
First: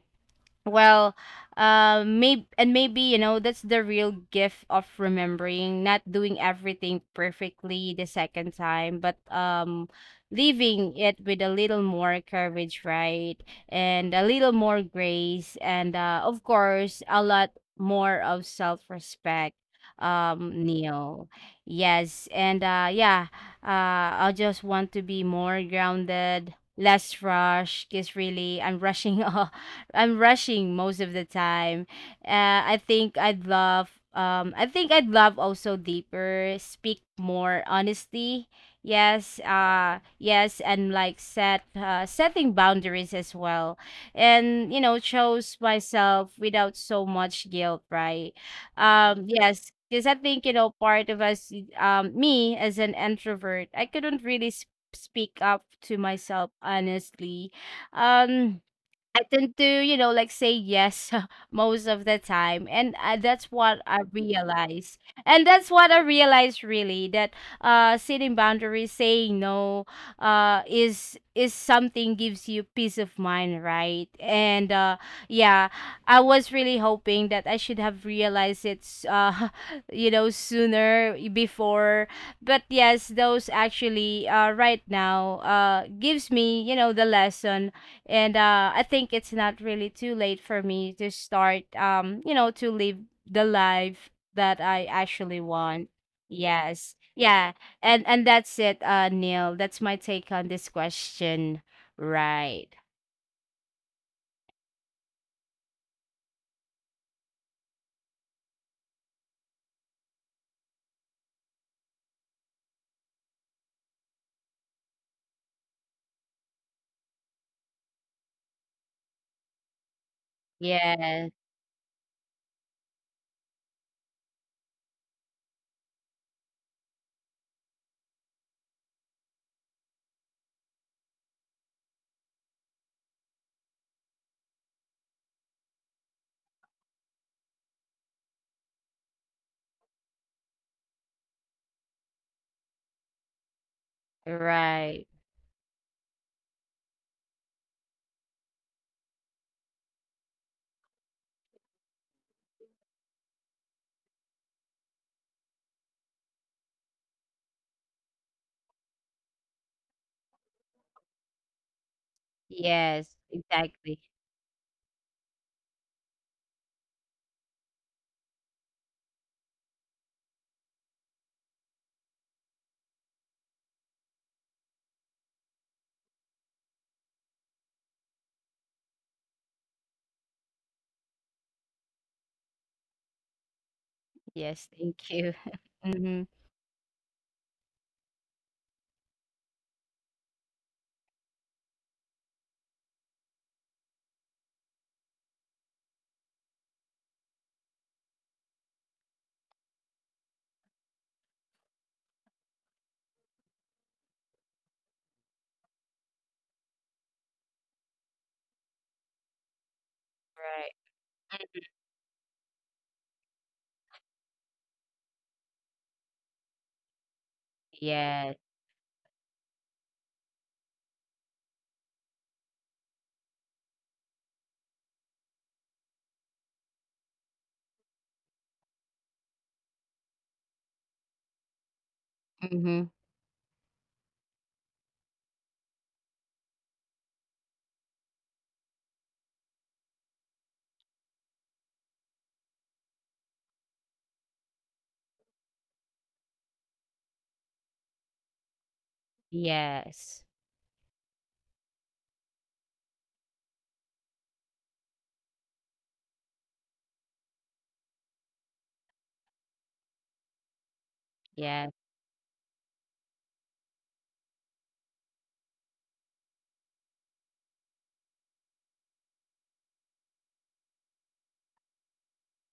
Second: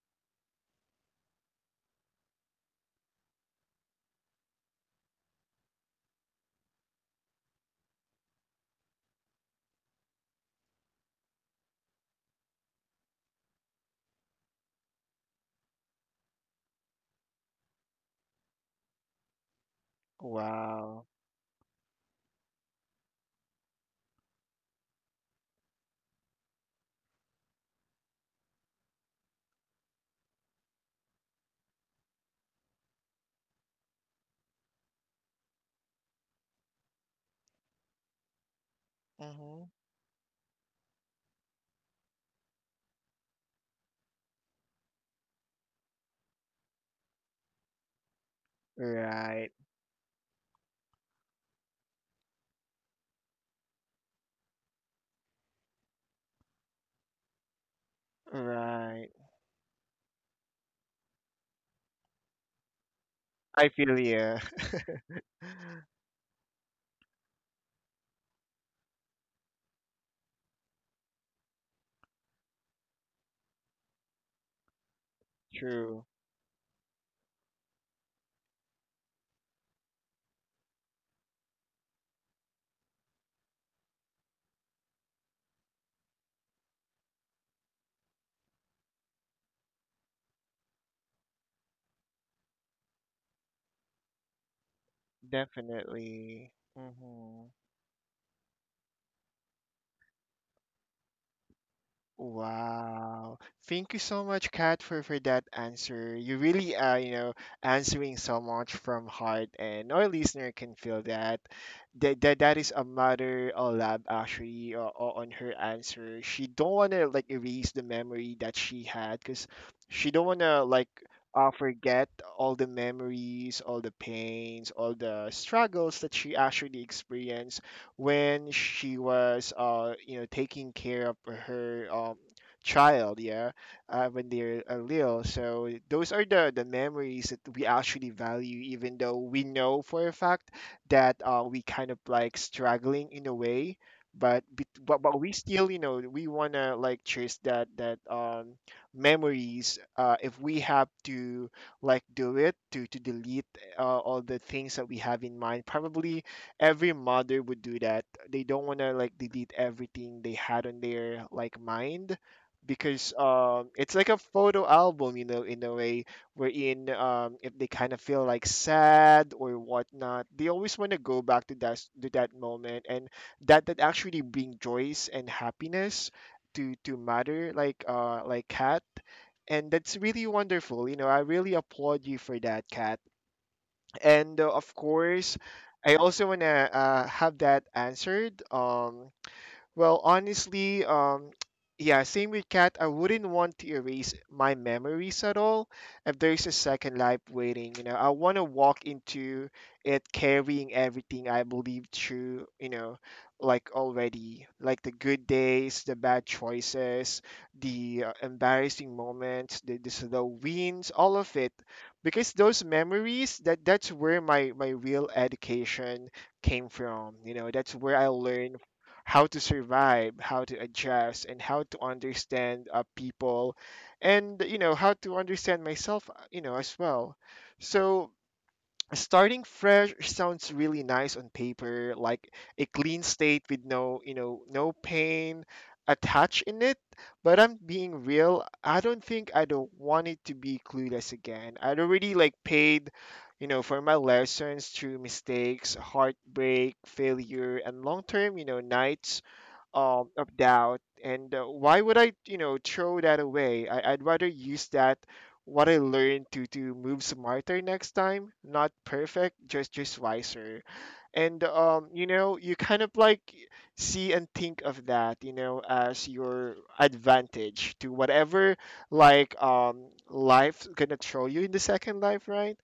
Speaker 2: well, uh, maybe and maybe you know that's the real gift of remembering, not doing everything perfectly the second time, but um, leaving it with a little more courage, right? And a little more grace, and uh, of course, a lot more of self-respect. Um,
Speaker 1: Wow.
Speaker 2: Neil, yes, and uh, yeah, uh, I just want to be more grounded, less rushed, because really I'm rushing off. I'm rushing most of the time. Uh, I think I'd love um I think I'd love also deeper, speak more honestly. Yes,
Speaker 1: Mm-hmm.
Speaker 2: uh yes, and like set uh setting boundaries as well. And you know, chose myself without so much guilt, right? Um
Speaker 1: Right.
Speaker 2: yes, because I think, you know, part of us um me as an introvert, I couldn't really sp- speak up to myself honestly. Um
Speaker 1: Right.
Speaker 2: I tend to, you know, like say yes most of the time. And uh, that's
Speaker 1: I
Speaker 2: what
Speaker 1: feel,
Speaker 2: I
Speaker 1: yeah,
Speaker 2: realized. And that's what I realized really that uh setting boundaries, saying no, uh is is something gives you peace of mind, right? And uh yeah,
Speaker 1: true,
Speaker 2: I was really hoping that I should have realized it uh you know sooner before. But yes, those actually uh right now uh gives me, you know, the lesson. And uh, I think it's not really too late for me to start, um, you know, to live the life that I actually want.
Speaker 1: definitely.
Speaker 2: Yes,
Speaker 1: Hmm.
Speaker 2: yeah, and and that's it, uh, Neil. That's my take on this question. Right.
Speaker 1: Wow. Thank you so much, Kat, for for that answer. You really are, you know, answering so much from heart, and our listener can feel that. That that, that is a matter of lab actually uh, uh, on her answer. She don't wanna like erase the memory that she had, cause she don't wanna like
Speaker 2: Yes.
Speaker 1: uh, forget all the memories, all the pains, all the struggles that she actually experienced when she was uh you know taking care of her um child, yeah, uh, when they're uh, little. So those are the the memories that we actually value, even though we know for a fact that uh, we kind of like struggling in a way, but, bet- but
Speaker 2: Right.
Speaker 1: but we still, you know we want to like chase that that um memories. Uh if we have to like do it to to delete uh, all the things that we have in mind, probably every mother would do that. They don't want to like delete everything they had on their like mind, because
Speaker 2: Yes.
Speaker 1: um it's like
Speaker 2: Exactly.
Speaker 1: a photo album, you know, in a way, wherein um if they kind of feel like sad or whatnot, they always want to go back to that, to that moment, and that that actually bring joys and happiness to to matter, like uh like cat. And that's really wonderful. You know, I really applaud you for that, Kat. And uh, of
Speaker 2: Yes. Thank
Speaker 1: course,
Speaker 2: you.
Speaker 1: I also
Speaker 2: Mm-hmm.
Speaker 1: want to uh, have that answered. Um, well, honestly, um, yeah, same with Kat. I wouldn't want to erase my memories at all. If there's a second life waiting, you know, I want to walk into it carrying everything I believed through, you know, like already, like the good days, the bad choices, the uh, embarrassing moments, the, the slow
Speaker 2: Right.
Speaker 1: wins, all of it.
Speaker 2: Mm.
Speaker 1: Because those memories, that that's where my my real education came from. You know, that's where I
Speaker 2: Yes.
Speaker 1: learned how to survive, how to adjust, and how to understand uh, people, and you know how to understand myself, uh, you know as well. So starting fresh sounds really nice on paper, like a
Speaker 2: Mm-hmm.
Speaker 1: clean state with no, you know no pain attached in it. But I'm being real. I don't think I don't want it to be clueless again. I'd already like paid, you know, for my lessons through mistakes, heartbreak, failure, and long term, you know, nights um,
Speaker 2: Yes.
Speaker 1: of doubt. And uh, why would I, you know, throw that away? I, I'd rather use that what I learned to to move smarter next time. Not perfect, just just wiser. And
Speaker 2: Yes.
Speaker 1: um, you know, you kind of like see and think of that, you know, as your advantage to whatever like um life's gonna throw you in the second life, right?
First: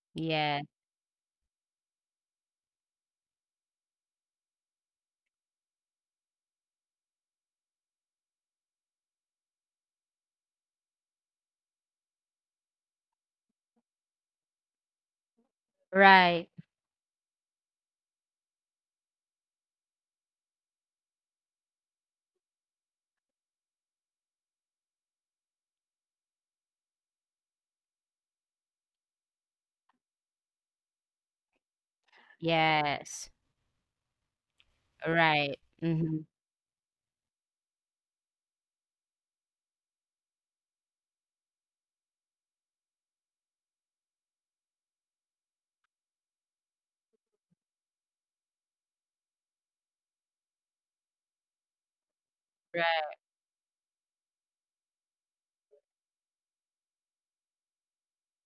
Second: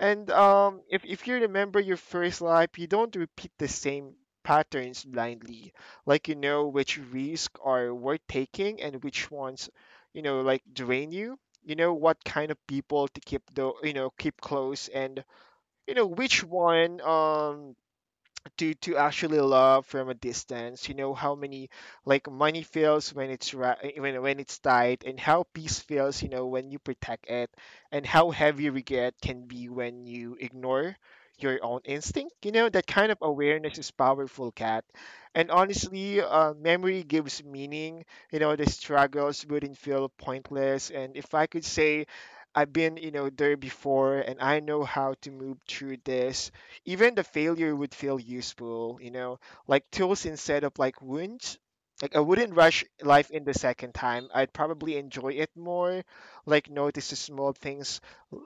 Speaker 1: And
Speaker 2: Yes.
Speaker 1: um, if if you remember your first life, you don't repeat the same patterns blindly, like, you know which risks are worth taking, and which ones, you know like, drain you, you know, what kind of people to keep, the, you know keep close, and, you know which
Speaker 2: Right.
Speaker 1: one um to to actually love from a distance. You know how many, like, money feels when it's right, when, when it's tight, and how peace feels, you know when you protect it, and how heavy regret can be when you ignore your own instinct. You know, that kind of
Speaker 2: Yes.
Speaker 1: awareness is powerful, cat. And
Speaker 2: Right. Mm-hmm.
Speaker 1: honestly uh, memory gives meaning. You know, the struggles wouldn't feel pointless. And if I could say I've been, you know, there before, and I know how to move through this. Even the failure would feel useful, you know, like tools instead of like wounds. Like, I wouldn't rush
Speaker 2: Right.
Speaker 1: life in the second time. I'd probably enjoy it more, like, notice the small things,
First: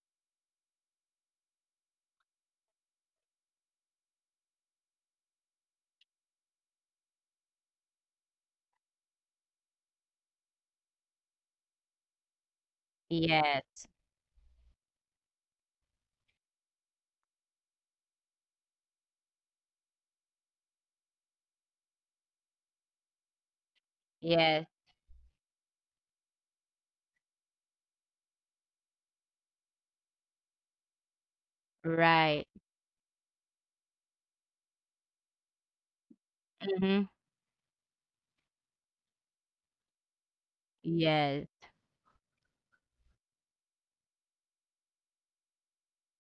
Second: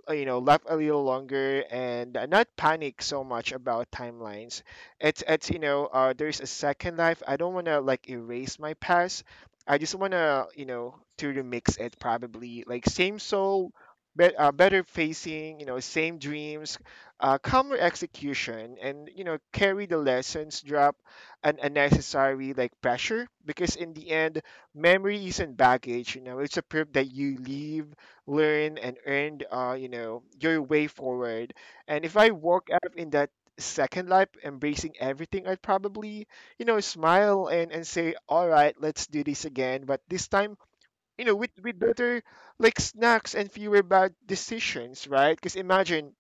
Speaker 1: uh, you know, laugh a little longer, and uh, not panic so much about timelines. It's it's you know, uh, there's a second life. I don't want to like erase my past. I just want to, you know, to remix it, probably, like, same soul,
Speaker 2: Yes,
Speaker 1: bet uh, better facing, you know, same dreams, uh, calmer execution, and, you know, carry the lessons, drop an unnecessary like pressure, because in the end,
Speaker 2: yes,
Speaker 1: memory isn't baggage. You know, it's a proof that you leave, learn, and earned uh, you know your way forward. And if I
Speaker 2: right.
Speaker 1: walk out in that second life embracing everything, I'd probably, you know
Speaker 2: Mhm.
Speaker 1: smile and and say, all right, let's do this again, but this time, you know
Speaker 2: Yes,
Speaker 1: with with better like snacks and fewer bad decisions, right? Because imagine,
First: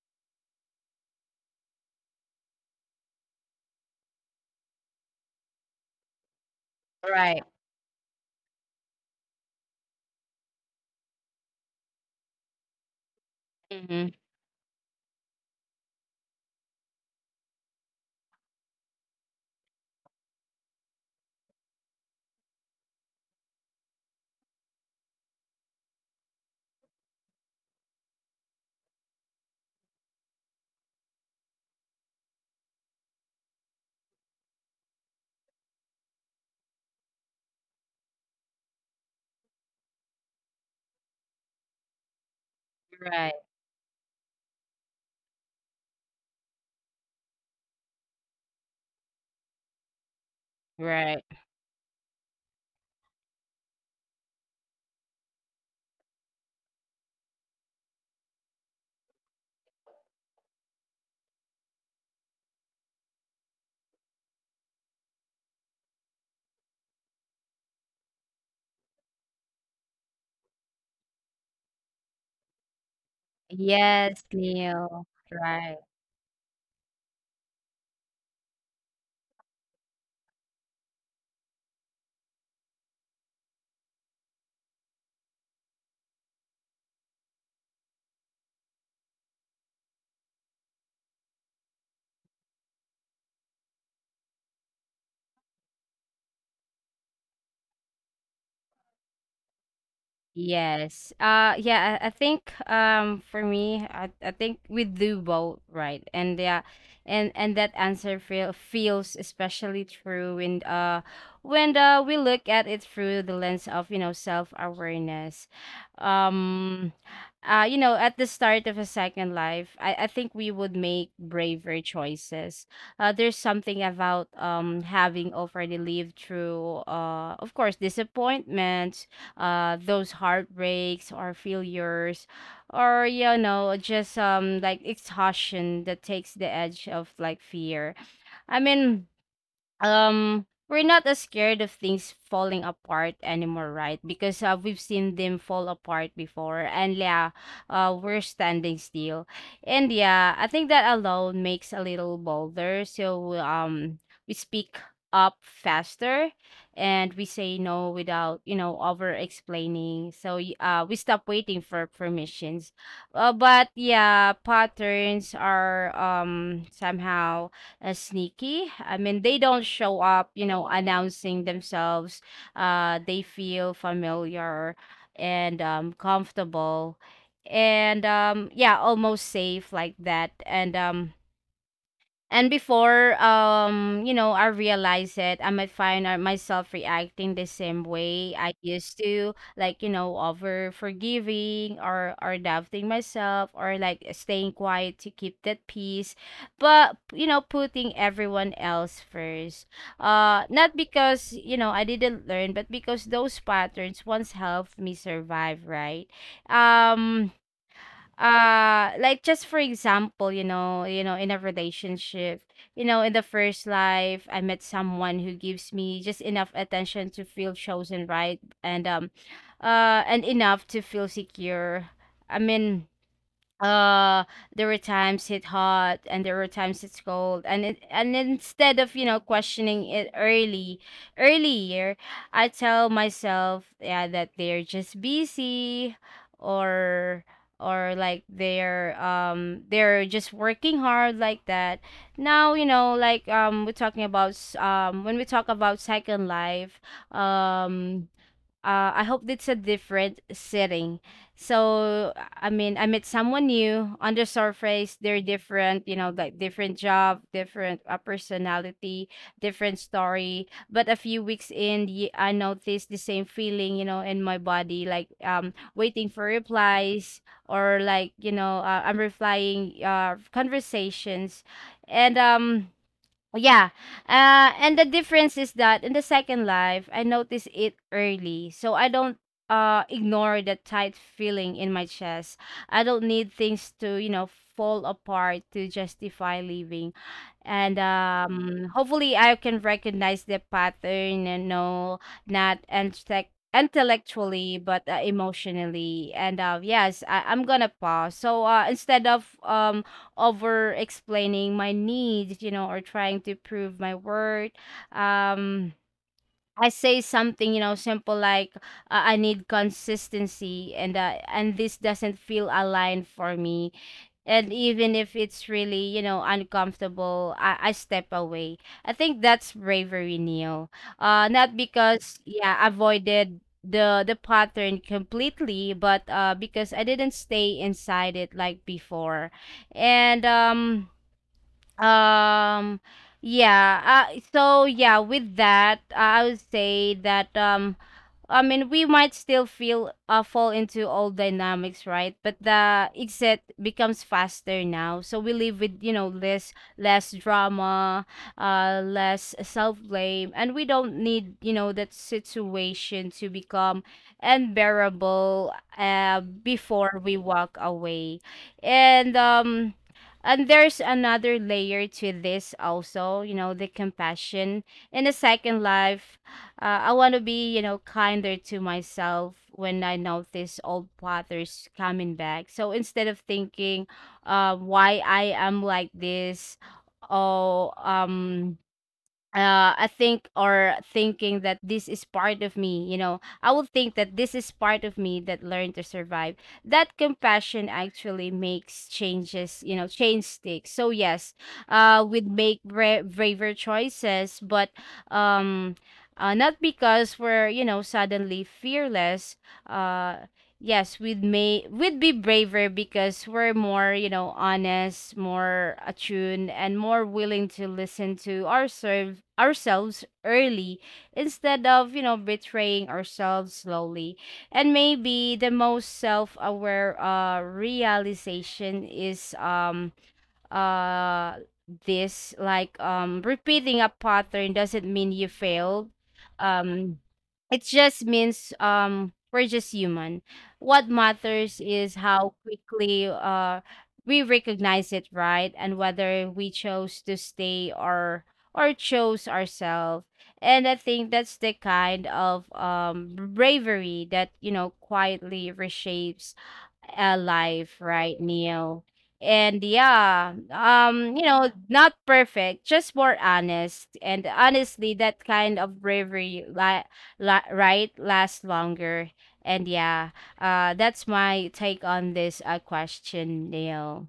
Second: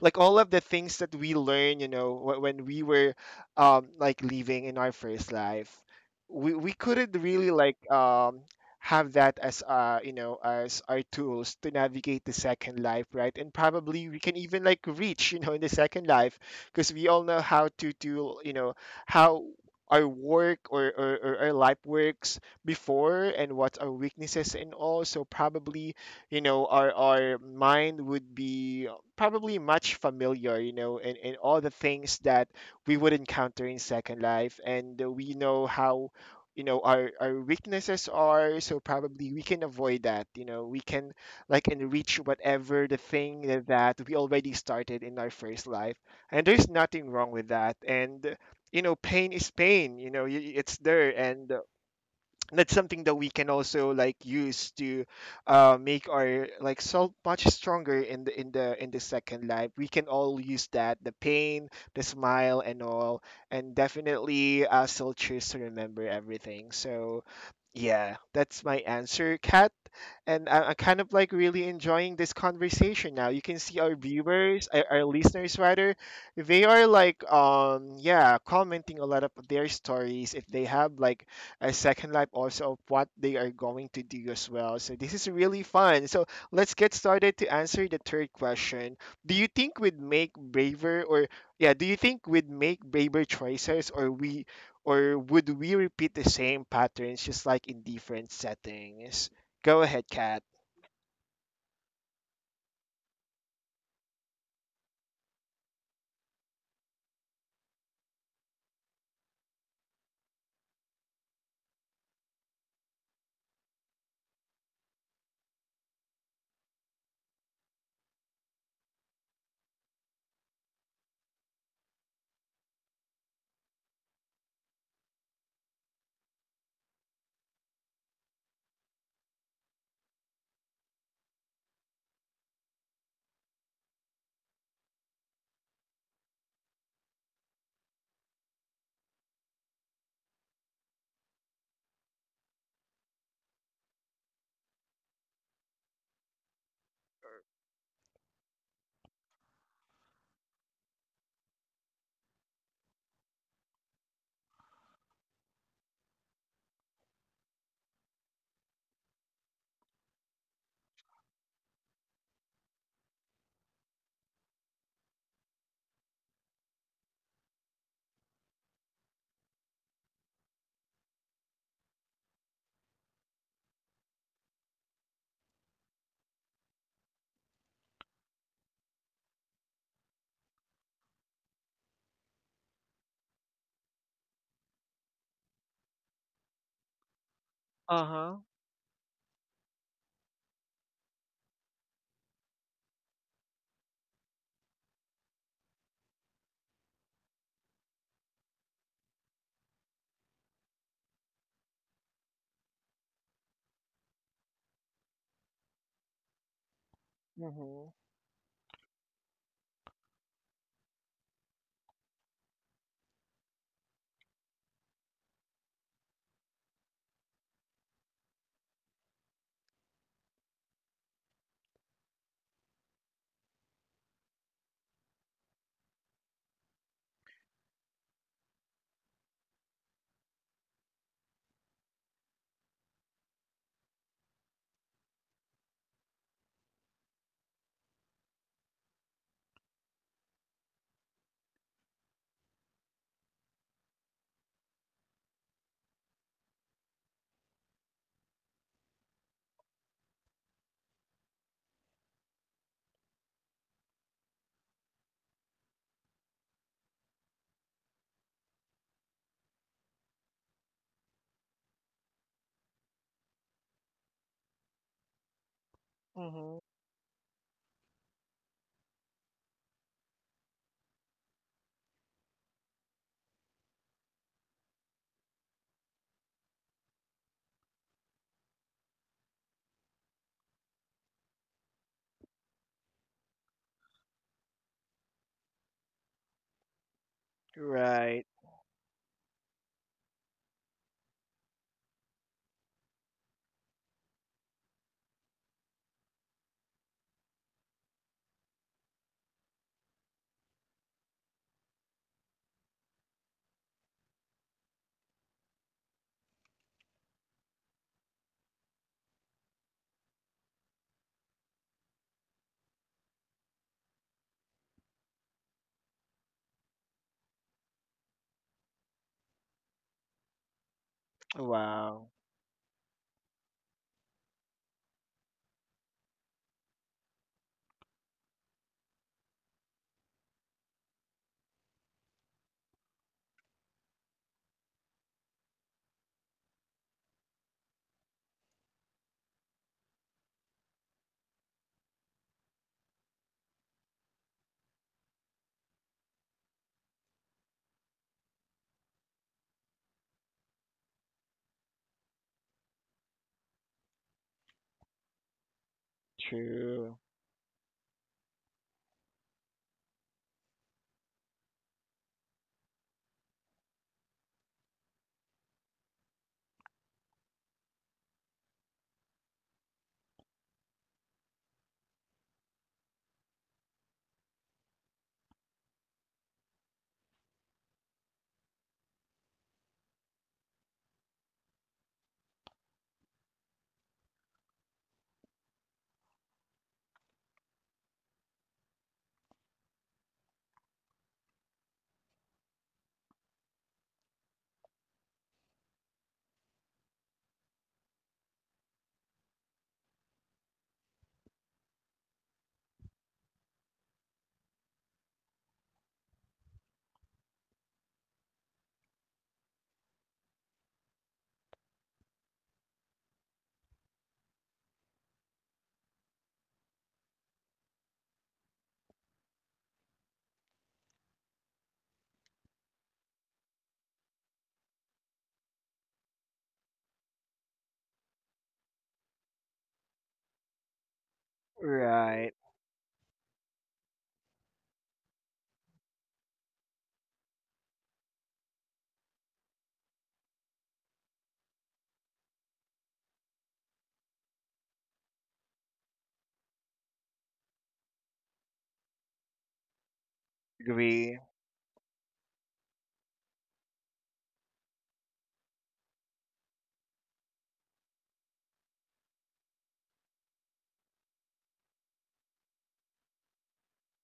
Speaker 1: like, all of the things that we learn, you know, wh- when we were um, like, living in our first life, we, we couldn't
Speaker 2: right.
Speaker 1: really like um, have that as uh, you know as our tools to navigate the second life, right? And probably
Speaker 2: Mhm.
Speaker 1: we can even like reach, you know, in the second life, because we all know how to do, you know, how our work, or, or, or our life works before, and what our weaknesses and all. So probably, you know, our our mind would be probably much familiar, you know, in, in all the things that we would encounter in Second Life. And uh, we know how, you know, our, our weaknesses are. So probably we can avoid that. You know, we can like enrich whatever the
Speaker 2: Right,
Speaker 1: thing that that we already started in our first life. And there's nothing wrong with that. And, uh, you know, pain is pain, you know, y- y- it's there.
Speaker 2: right.
Speaker 1: And, that's something that we can also like use to uh, make our like salt much stronger in the in the in the second life. We can all use that, the pain, the smile, and all. And definitely uh, still choose to remember everything. So yeah, that's my answer, Kat. And I, i'm kind of like really enjoying this conversation. Now you can see our
Speaker 2: Yes,
Speaker 1: viewers, our,
Speaker 2: Neil.
Speaker 1: our listeners
Speaker 2: Right.
Speaker 1: rather, they are like um yeah, commenting a lot of their stories, if they have like a second life also, of what they are going to do as well. So this is really fun. So let's get started to answer the third question. Do you think we'd make braver, or yeah, do you think we'd make braver choices, or we or would we repeat the same patterns, just like, in different settings? Go ahead, Kat.
Speaker 2: Yes. Uh yeah, I, I think um for me I, I think we do both, right? And yeah, and and that answer feel feels especially true when uh when uh we look at it through the lens of, you know, self-awareness. Um uh you know, at the start of a second life, I I think we would make braver choices. Uh there's something about um having already lived through, uh of course, disappointment, uh those heartbreaks or failures, or you know just um like exhaustion, that takes the edge of like fear. i mean um we're not as scared of things falling apart anymore, right? Because uh, we've seen them fall apart before, and yeah, uh we're standing still. And yeah, I think that alone makes a little bolder. So um we speak up faster, and we say no without, you know, over explaining. So y- uh we stop waiting for permissions. Uh, but yeah, patterns are um somehow, uh, sneaky. I mean, they don't show up, you know, announcing themselves. Uh, they feel familiar and um, comfortable, and um, yeah, almost safe like that. And um, and before, um, you know, I realize it, I might find out myself reacting the same way I used to, like, you know, over forgiving, or or doubting myself, or like staying quiet to keep that peace, but you know, putting everyone else first. Uh, not because you know I didn't learn, but because those patterns once helped me survive, right? Um
Speaker 1: Mm-hmm.
Speaker 2: uh like just for example, you know you know, in a relationship, you know, in the first life I met someone who gives me just enough attention to feel chosen, right? and um uh and enough to feel secure. i mean uh there were times it's hot, and there were times it's cold, and it, and instead of, you know, questioning it early earlier, I tell myself yeah, that they're just busy, or or like they're um they're just working hard like that. Now you know, like um we're talking about s- um when we talk about second life, um uh, I hope it's a different setting. So, I mean, I met someone new on the surface. They're different, you know, like different job, different uh, personality, different story. But a few weeks in, y- I noticed the same feeling, you know, in my body, like um, waiting for
Speaker 1: Mm-hmm.
Speaker 2: replies, or like, you know, uh, I'm replying uh, conversations. And um, Oh, yeah. Uh, and the difference is that in the second life, I noticed it early. So I don't uh, ignore the tight feeling in my chest. I don't need things to, you know, fall apart to justify leaving. And
Speaker 1: Right.
Speaker 2: um, Hopefully I can recognize the pattern and know not intellect intellectually but uh, emotionally. And uh yes, I- I'm gonna pause. So uh instead of um over explaining my needs, you know, or trying to prove my worth. Um, I say something, you know, simple like, uh, I need consistency, and uh, and this doesn't feel aligned for me. And even if it's really, you know, uncomfortable, i, I step away. I think that's bravery, Neil. Uh not
Speaker 1: Wow.
Speaker 2: because, yeah, I avoided the the pattern completely, but uh because I didn't stay inside it like before. And um um, yeah. Uh, so yeah, with that, I would say that, um, I mean, we might still feel, uh, fall into old dynamics, right? But the exit becomes faster now, so we live with, you know, less less drama, uh, less self blame, and we don't need, you know, that situation to become unbearable uh before
Speaker 1: True.
Speaker 2: we walk away. and um. And there's another layer to this also, you know, the compassion. In a second life, uh, I want to be, you know, kinder to myself when I notice old patterns coming back. So instead of thinking, uh, why I am like this, or um, uh, I think or thinking that this is part of me, you know, I would think that this is part of me that learned to survive. That compassion actually makes changes, you know, change sticks. So yes, uh, we'd make bra- braver choices, but, um, uh, not because we're, you know, suddenly fearless. Uh, yes, we'd may we'd be braver because we're more, you know, honest, more attuned, and more willing to listen to ourselves ourselves early instead of, you know, betraying ourselves slowly. And maybe the most self-aware uh realization is, um uh this, like, um repeating a pattern doesn't mean you failed. um it just means, um we're just human. What matters is how
Speaker 1: Right.
Speaker 2: quickly uh we recognize it, right, and whether we chose to stay or or chose ourselves. And I think that's the kind of um bravery that, you know, quietly reshapes a life, right, Neil? And yeah, um,
Speaker 1: Agree.
Speaker 2: you know, not perfect, just more honest. And honestly, that kind of bravery, li- li- right, lasts longer. And yeah, uh, that's my take on this uh, question, Neil.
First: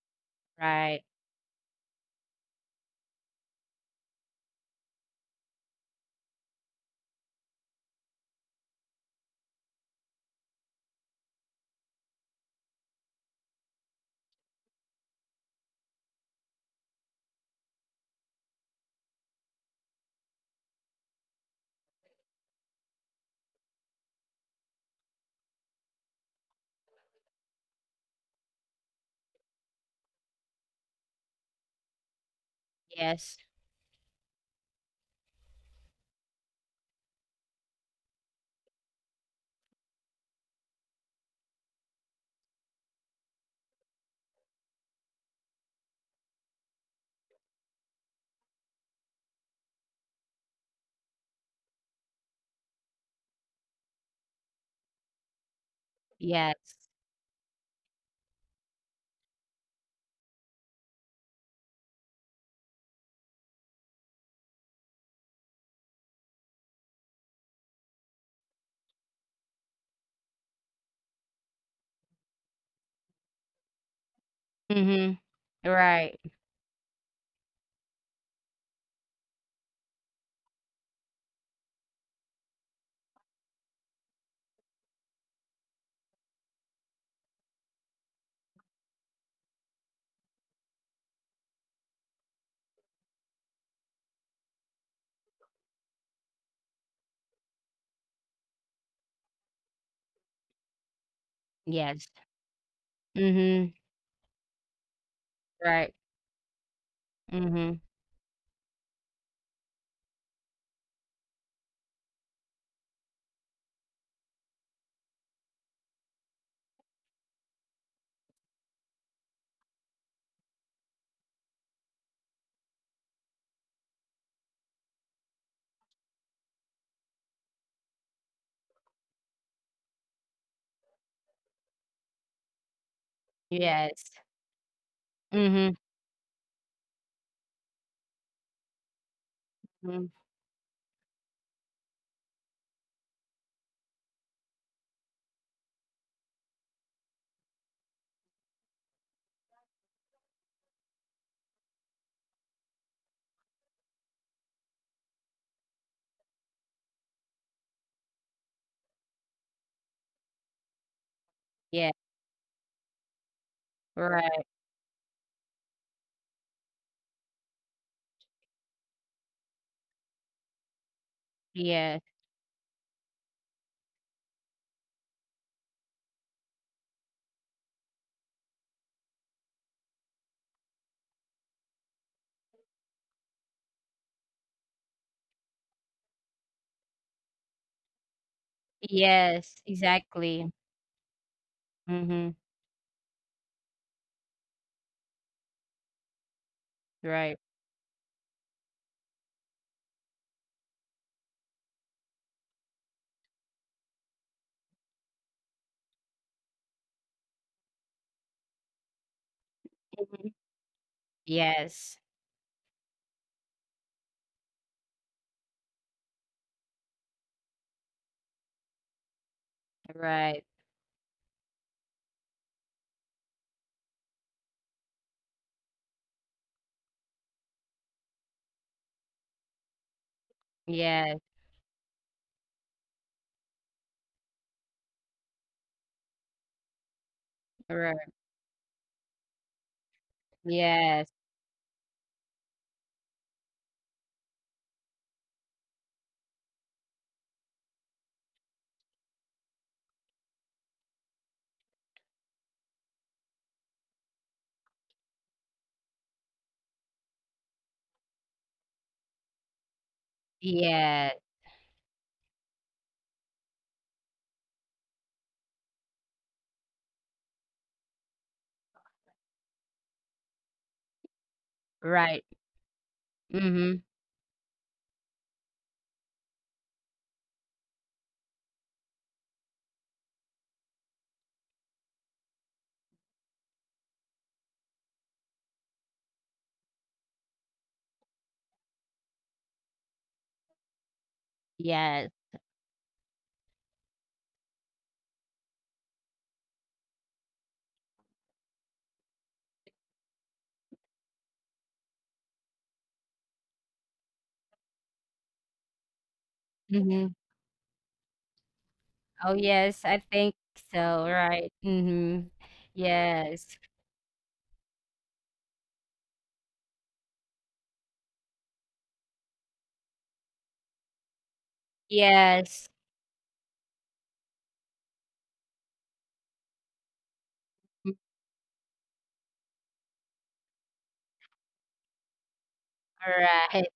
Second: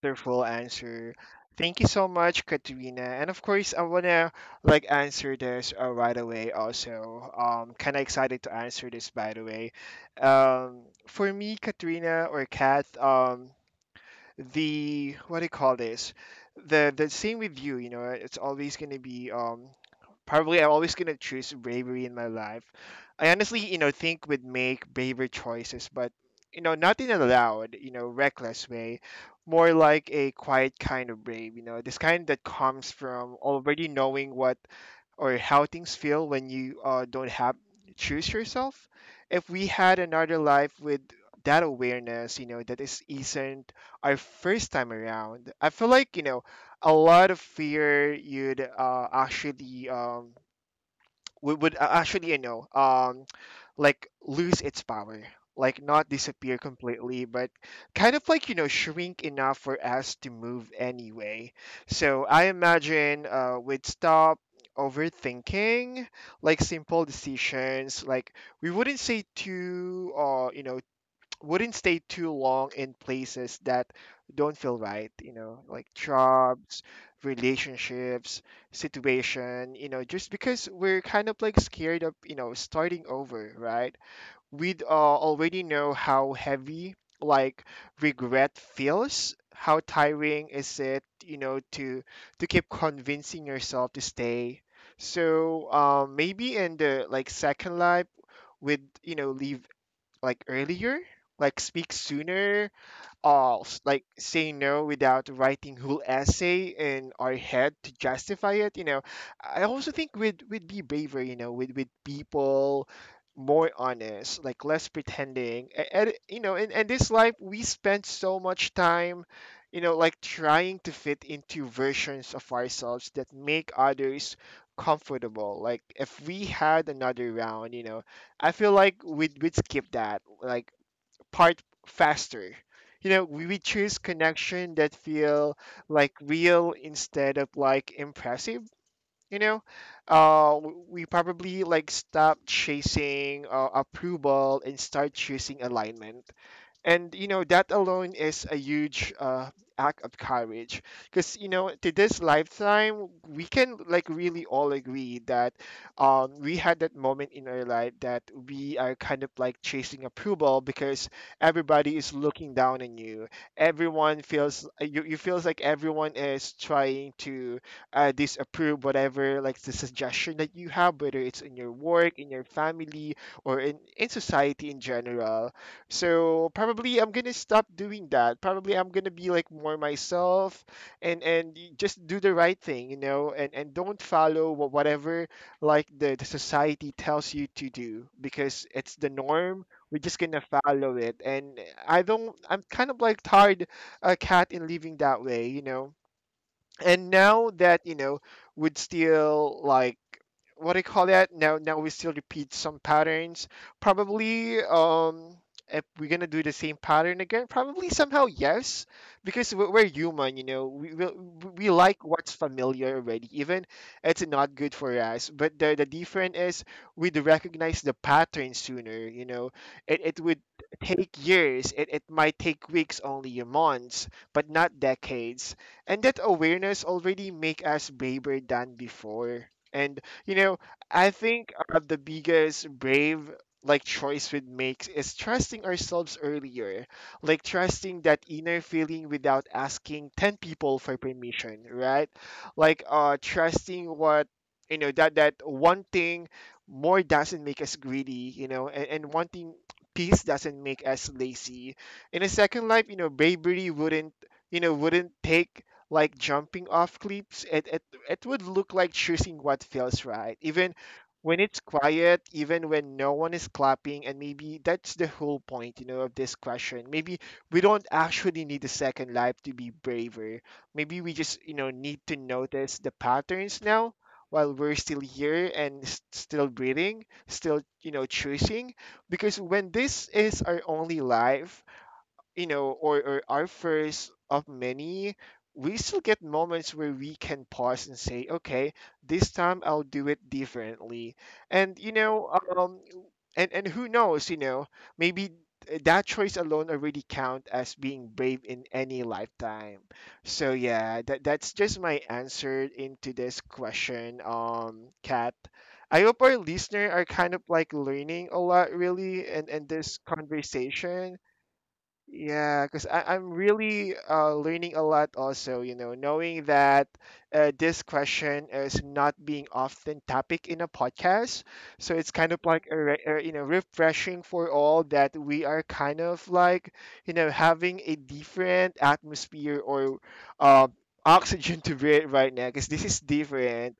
Speaker 1: Wonderful
Speaker 2: Right.
Speaker 1: answer. Thank you so much, Katrina. And of course, I wanna, like, answer this uh, right away. Also, um, kind of excited to answer this. By the way, um, for me, Katrina or Kat, um, the, what do you call this? The the same with you, you know, it's always gonna be um probably I'm always gonna choose bravery in my life. I honestly, you know, think would make braver choices, but, you know, not in a loud, you know, reckless way, more like a quiet kind of brave, you know, this kind that comes from
Speaker 2: Yes.
Speaker 1: already knowing what, or how things feel when you uh, don't have, choose yourself. If we had another life with that awareness, you know, that is isn't our first time around. I feel like you know a lot of fear you'd uh, actually um, would, would uh, actually you know um, like lose its power, like not disappear
Speaker 2: Yes.
Speaker 1: completely, but kind of like you know shrink enough for us to move anyway. So I imagine uh we'd stop overthinking, like simple decisions. Like we wouldn't say too uh you know wouldn't stay too long in places that don't feel right,
Speaker 2: Mm-hmm.
Speaker 1: you know like
Speaker 2: Right.
Speaker 1: jobs, relationships, situation, you know just because we're kind of like scared of you know starting over, right? We'd uh, already know how heavy, like, regret feels, how tiring is it, you know to to keep convincing yourself to stay. So um, maybe in the like second life would you know leave, like earlier, like speak
Speaker 2: Yes.
Speaker 1: sooner, uh
Speaker 2: Mm-hmm.
Speaker 1: s- like say no without writing
Speaker 2: Right.
Speaker 1: whole essay in our
Speaker 2: Mm-hmm.
Speaker 1: head to justify it you know I also think we'd we'd be braver, you know with with people more honest, like less pretending. A- and, you know in, in this life we spend so much time you know like trying to fit into versions of ourselves that make others comfortable. Like if we had another round, you know I feel like we'd, we'd skip that, like, part faster. You know, we, we choose
Speaker 2: Yes.
Speaker 1: connection that feel
Speaker 2: Mm-hmm.
Speaker 1: like real instead of like impressive. You know,
Speaker 2: Mm-hmm.
Speaker 1: uh, w- we probably like stop chasing uh, approval and start choosing alignment, and you know that alone is a huge uh, act of courage, because you know to this lifetime we can like really all agree that, um, we had that moment in our life that we are kind of like chasing approval, because
Speaker 2: Yeah.
Speaker 1: everybody is looking down on you, everyone
Speaker 2: Right.
Speaker 1: feels uh, you, you feels like everyone is trying to uh, disapprove whatever, like the suggestion that you have, whether it's in your
Speaker 2: Yeah.
Speaker 1: work, in your family, or in, in society in general. So probably I'm gonna stop doing that. Probably I'm gonna be like more myself, and and y- just do the right thing, you know, and and don't follow wha- whatever, like the, the society tells you to do, because it's the
Speaker 2: Yes.
Speaker 1: norm. We're just gonna
Speaker 2: Exactly.
Speaker 1: follow it, and I
Speaker 2: Mm-hmm.
Speaker 1: don't. I'm kind of like tired, a cat, in living that way, you know And
Speaker 2: Right.
Speaker 1: now that you know would still like, what do you call that, now now we still repeat some patterns. Probably um if we're gonna do the same pattern again, probably somehow, yes, because we're, we're
Speaker 2: Mm-hmm.
Speaker 1: human, you know we, we we
Speaker 2: Yes,
Speaker 1: like what's familiar already, even it's not good for us. But the, the difference is we'd recognize the pattern sooner, you know it, it would
Speaker 2: right.
Speaker 1: take years, it, it might take weeks, only months, but not decades. And that awareness already make us braver than before. And you know I
Speaker 2: Yes,
Speaker 1: think uh, the biggest brave, like, choice we make is trusting ourselves earlier, like trusting
Speaker 2: right.
Speaker 1: that inner feeling without asking ten people for
Speaker 2: Yes,
Speaker 1: permission, right? Like uh trusting what, you know that that one thing more doesn't make us greedy, you know and, and wanting peace doesn't make us lazy. In a second life, you know bravery wouldn't you know wouldn't take like jumping off cliffs. It, it, it would look like choosing what feels right, even
Speaker 2: yes,
Speaker 1: when it's quiet, even when no one is clapping. And maybe that's the whole point, you know, of this question. Maybe we don't actually need a second life to be braver. Maybe we just, you know, need to
Speaker 2: right.
Speaker 1: notice the patterns
Speaker 2: Mhm.
Speaker 1: now while we're still here and s- still breathing, still, you know, choosing. Because when this is our only life, you know, or, or our first of many, we still get moments where we can pause and say, okay, this time I'll do it differently. And, you
Speaker 2: Yes.
Speaker 1: know, um, and, and who knows, you know, maybe that choice alone already count as being brave in any lifetime. So yeah, that, that's just my answer into this question, um, Kat. I hope our listener are
Speaker 2: Mhm.
Speaker 1: kind of like learning a lot really,
Speaker 2: Oh,
Speaker 1: and and
Speaker 2: yes,
Speaker 1: this
Speaker 2: I think so,
Speaker 1: conversation,
Speaker 2: right. Mhm.
Speaker 1: yeah, because I'm
Speaker 2: Yes.
Speaker 1: really uh, learning a lot also, you know, knowing that uh, this question is not being often topic in a podcast. So it's kind of like,
Speaker 2: Yes.
Speaker 1: a, re- uh, you know, refreshing, for all that we are kind of like, you know, having a
Speaker 2: Mm,
Speaker 1: different atmosphere, or uh, oxygen to breathe right now, because this is
Speaker 2: right.
Speaker 1: different.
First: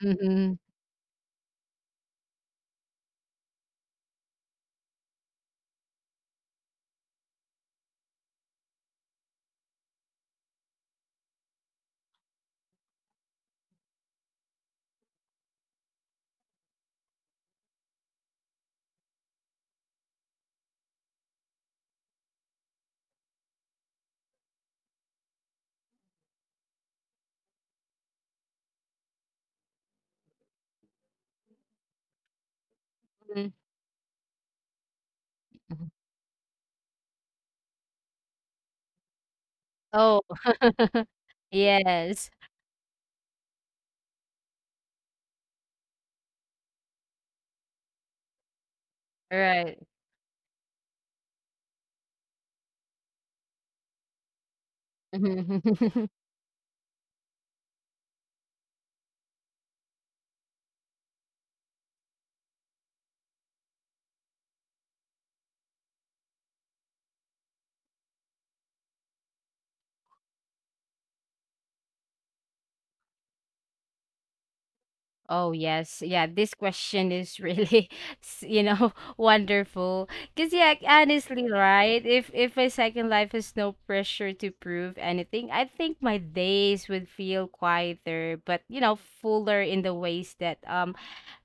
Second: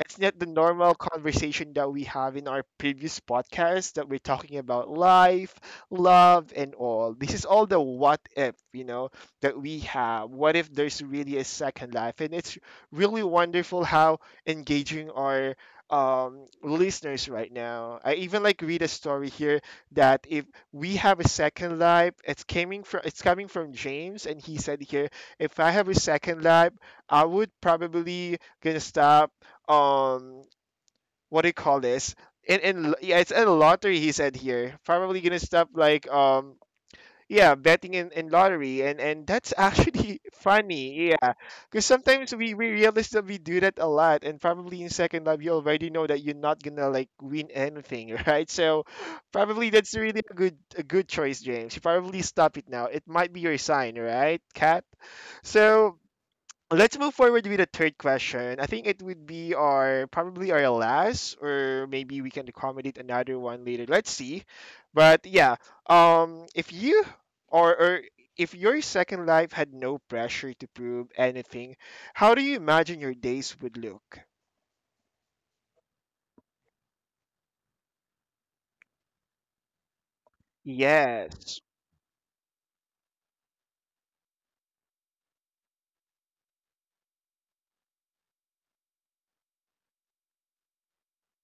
Speaker 1: It's not the
Speaker 2: Mhm.
Speaker 1: normal conversation that we have in our previous podcast, that we're talking about life, love, and all. This is all the what if, you know, that we have. What if there's really a second life? And it's really wonderful how engaging our um, listeners right now. I even like read a story here that if we have a second life, it's coming from it's coming from James, and he said here, if I have a second life, I would probably gonna stop, um what do you call this? And and yeah, it's a
Speaker 2: Mhm.
Speaker 1: lottery. He said here, probably gonna stop,
Speaker 2: Mhm.
Speaker 1: like, um yeah, betting in, in lottery, and and that's actually
Speaker 2: Oh.
Speaker 1: funny, yeah, because
Speaker 2: Yes.
Speaker 1: sometimes we, we realize that we do that a lot, and probably in second love you already know that you're not gonna like win anything right. So probably
Speaker 2: Right.
Speaker 1: that's really a good a good choice, James. You probably stop it now, it might be your sign, right, Cat? So
Speaker 2: Mhm.
Speaker 1: let's move forward with the third question. I think it would be our probably our last, or maybe we can accommodate another one later. Let's see. But yeah, um, if you, or or if your second life had no pressure to prove anything, how do you imagine your days would look?
Speaker 2: Oh yes, yeah. This question is really, s- you know, wonderful. Cause yeah, honestly,
Speaker 1: Yes.
Speaker 2: right? If if my second life has no pressure to prove anything, I think my days would feel quieter, but, you know, fuller in the ways that, um,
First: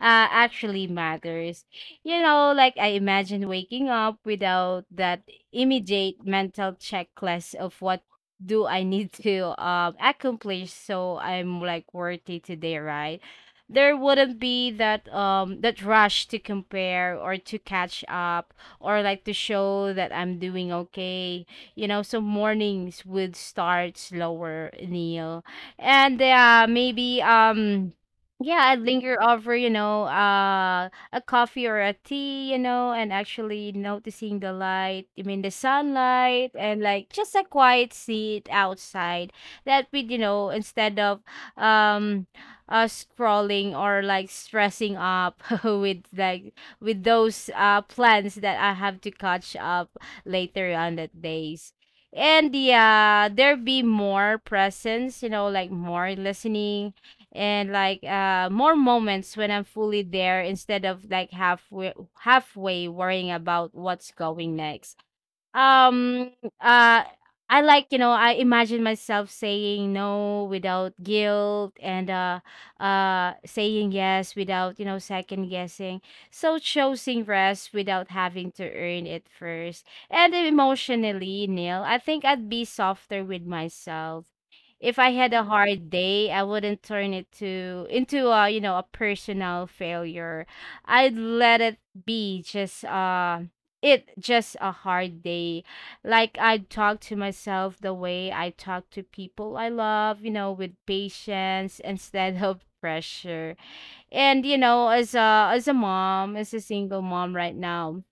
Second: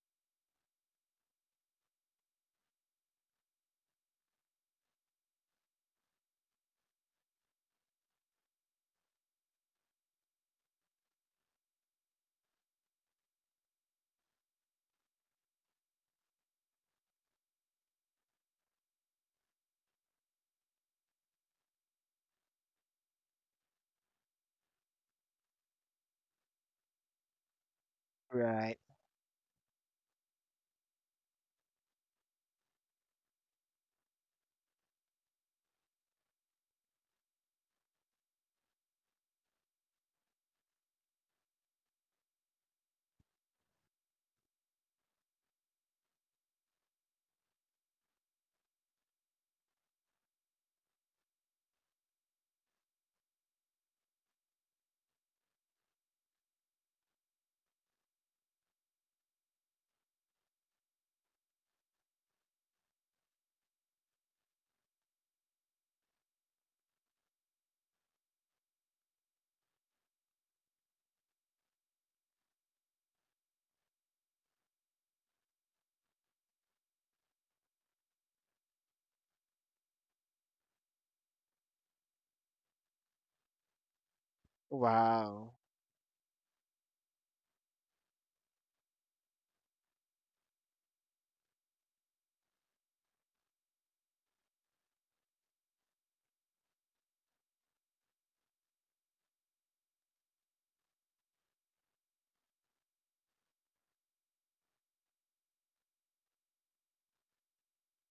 Speaker 2: uh, actually matters. You know, like I imagine waking up without that immediate mental checklist of what do I need to um accomplish so I'm like worthy today, right? There wouldn't be that um that rush to compare or to catch up or like to show that I'm doing okay. You know, so mornings would start slower, Neil. And yeah, maybe um yeah,
Speaker 1: Right.
Speaker 2: I'd linger over, you know, uh a coffee or a tea, you know, and actually noticing the light, I mean the sunlight, and like just a quiet seat outside. That would, you know, instead of um uh scrolling or like stressing up with like with those uh plans that I have to catch up later on that days. And yeah, there be more presence, you know, like more listening, and like uh more moments when I'm fully there instead of like halfway halfway worrying about what's going next. um uh I, like, you know, I imagine myself saying no without guilt, and uh uh saying yes without, you know, second guessing. So choosing rest without having to earn it first. And emotionally, Neil, I think I'd be softer with myself. If I had a
Speaker 1: Wow.
Speaker 2: hard day, I wouldn't turn it to into, a you know, a personal failure. I'd let it be just uh it just a hard day. Like I talk to myself the way I talk to people I love, you know, with patience instead of pressure. And you know, as a as a mom, as a single mom right now,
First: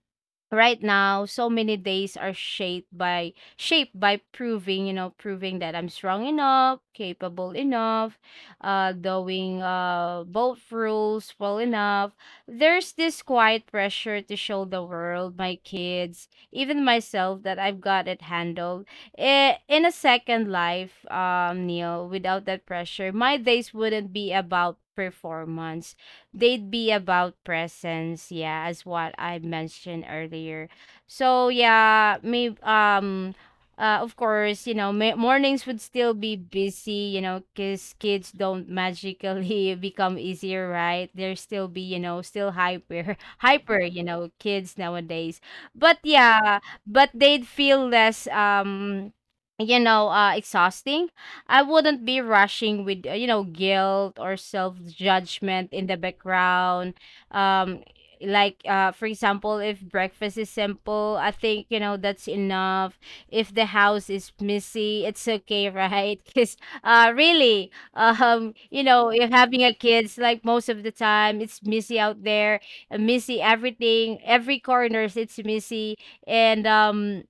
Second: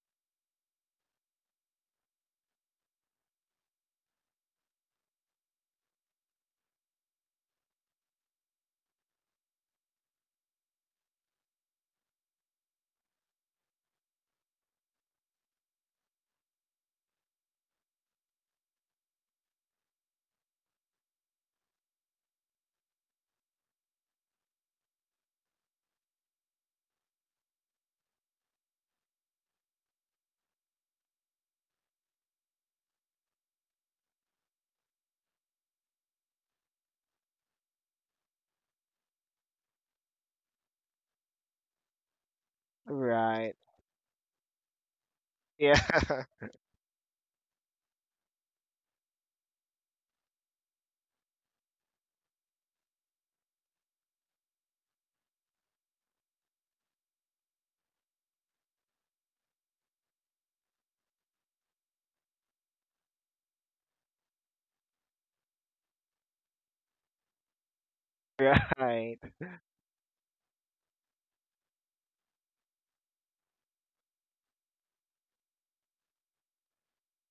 Speaker 2: right now so many days are shaped by shaped by proving, you know, proving that I'm strong enough, capable enough, uh doing uh both rules well enough. There's this quiet pressure to show the world, my kids, even myself, that I've got it handled. I- in a second life, um Neil, without that pressure, my days wouldn't be about performance. They'd be about presence, yeah, as what I mentioned earlier. So yeah, maybe, um uh, of course, you know, ma- mornings would still be busy, you know, because kids don't magically become easier, right? They're still be, you know, still hyper
Speaker 1: Right.
Speaker 2: hyper, you know, kids nowadays. But
Speaker 1: Yeah.
Speaker 2: yeah, but they'd feel less, um you know, uh exhausting. I wouldn't be rushing with, uh, you know, guilt or self judgment in the background. Um, like, uh, for example, if breakfast is simple, I think, you know, that's enough. If the house is messy, it's okay, right? Because uh, really, um, you know,
Speaker 1: Right.
Speaker 2: if having a kids, like most of the time, it's messy out there, uh, messy everything, every corners, it's messy. And um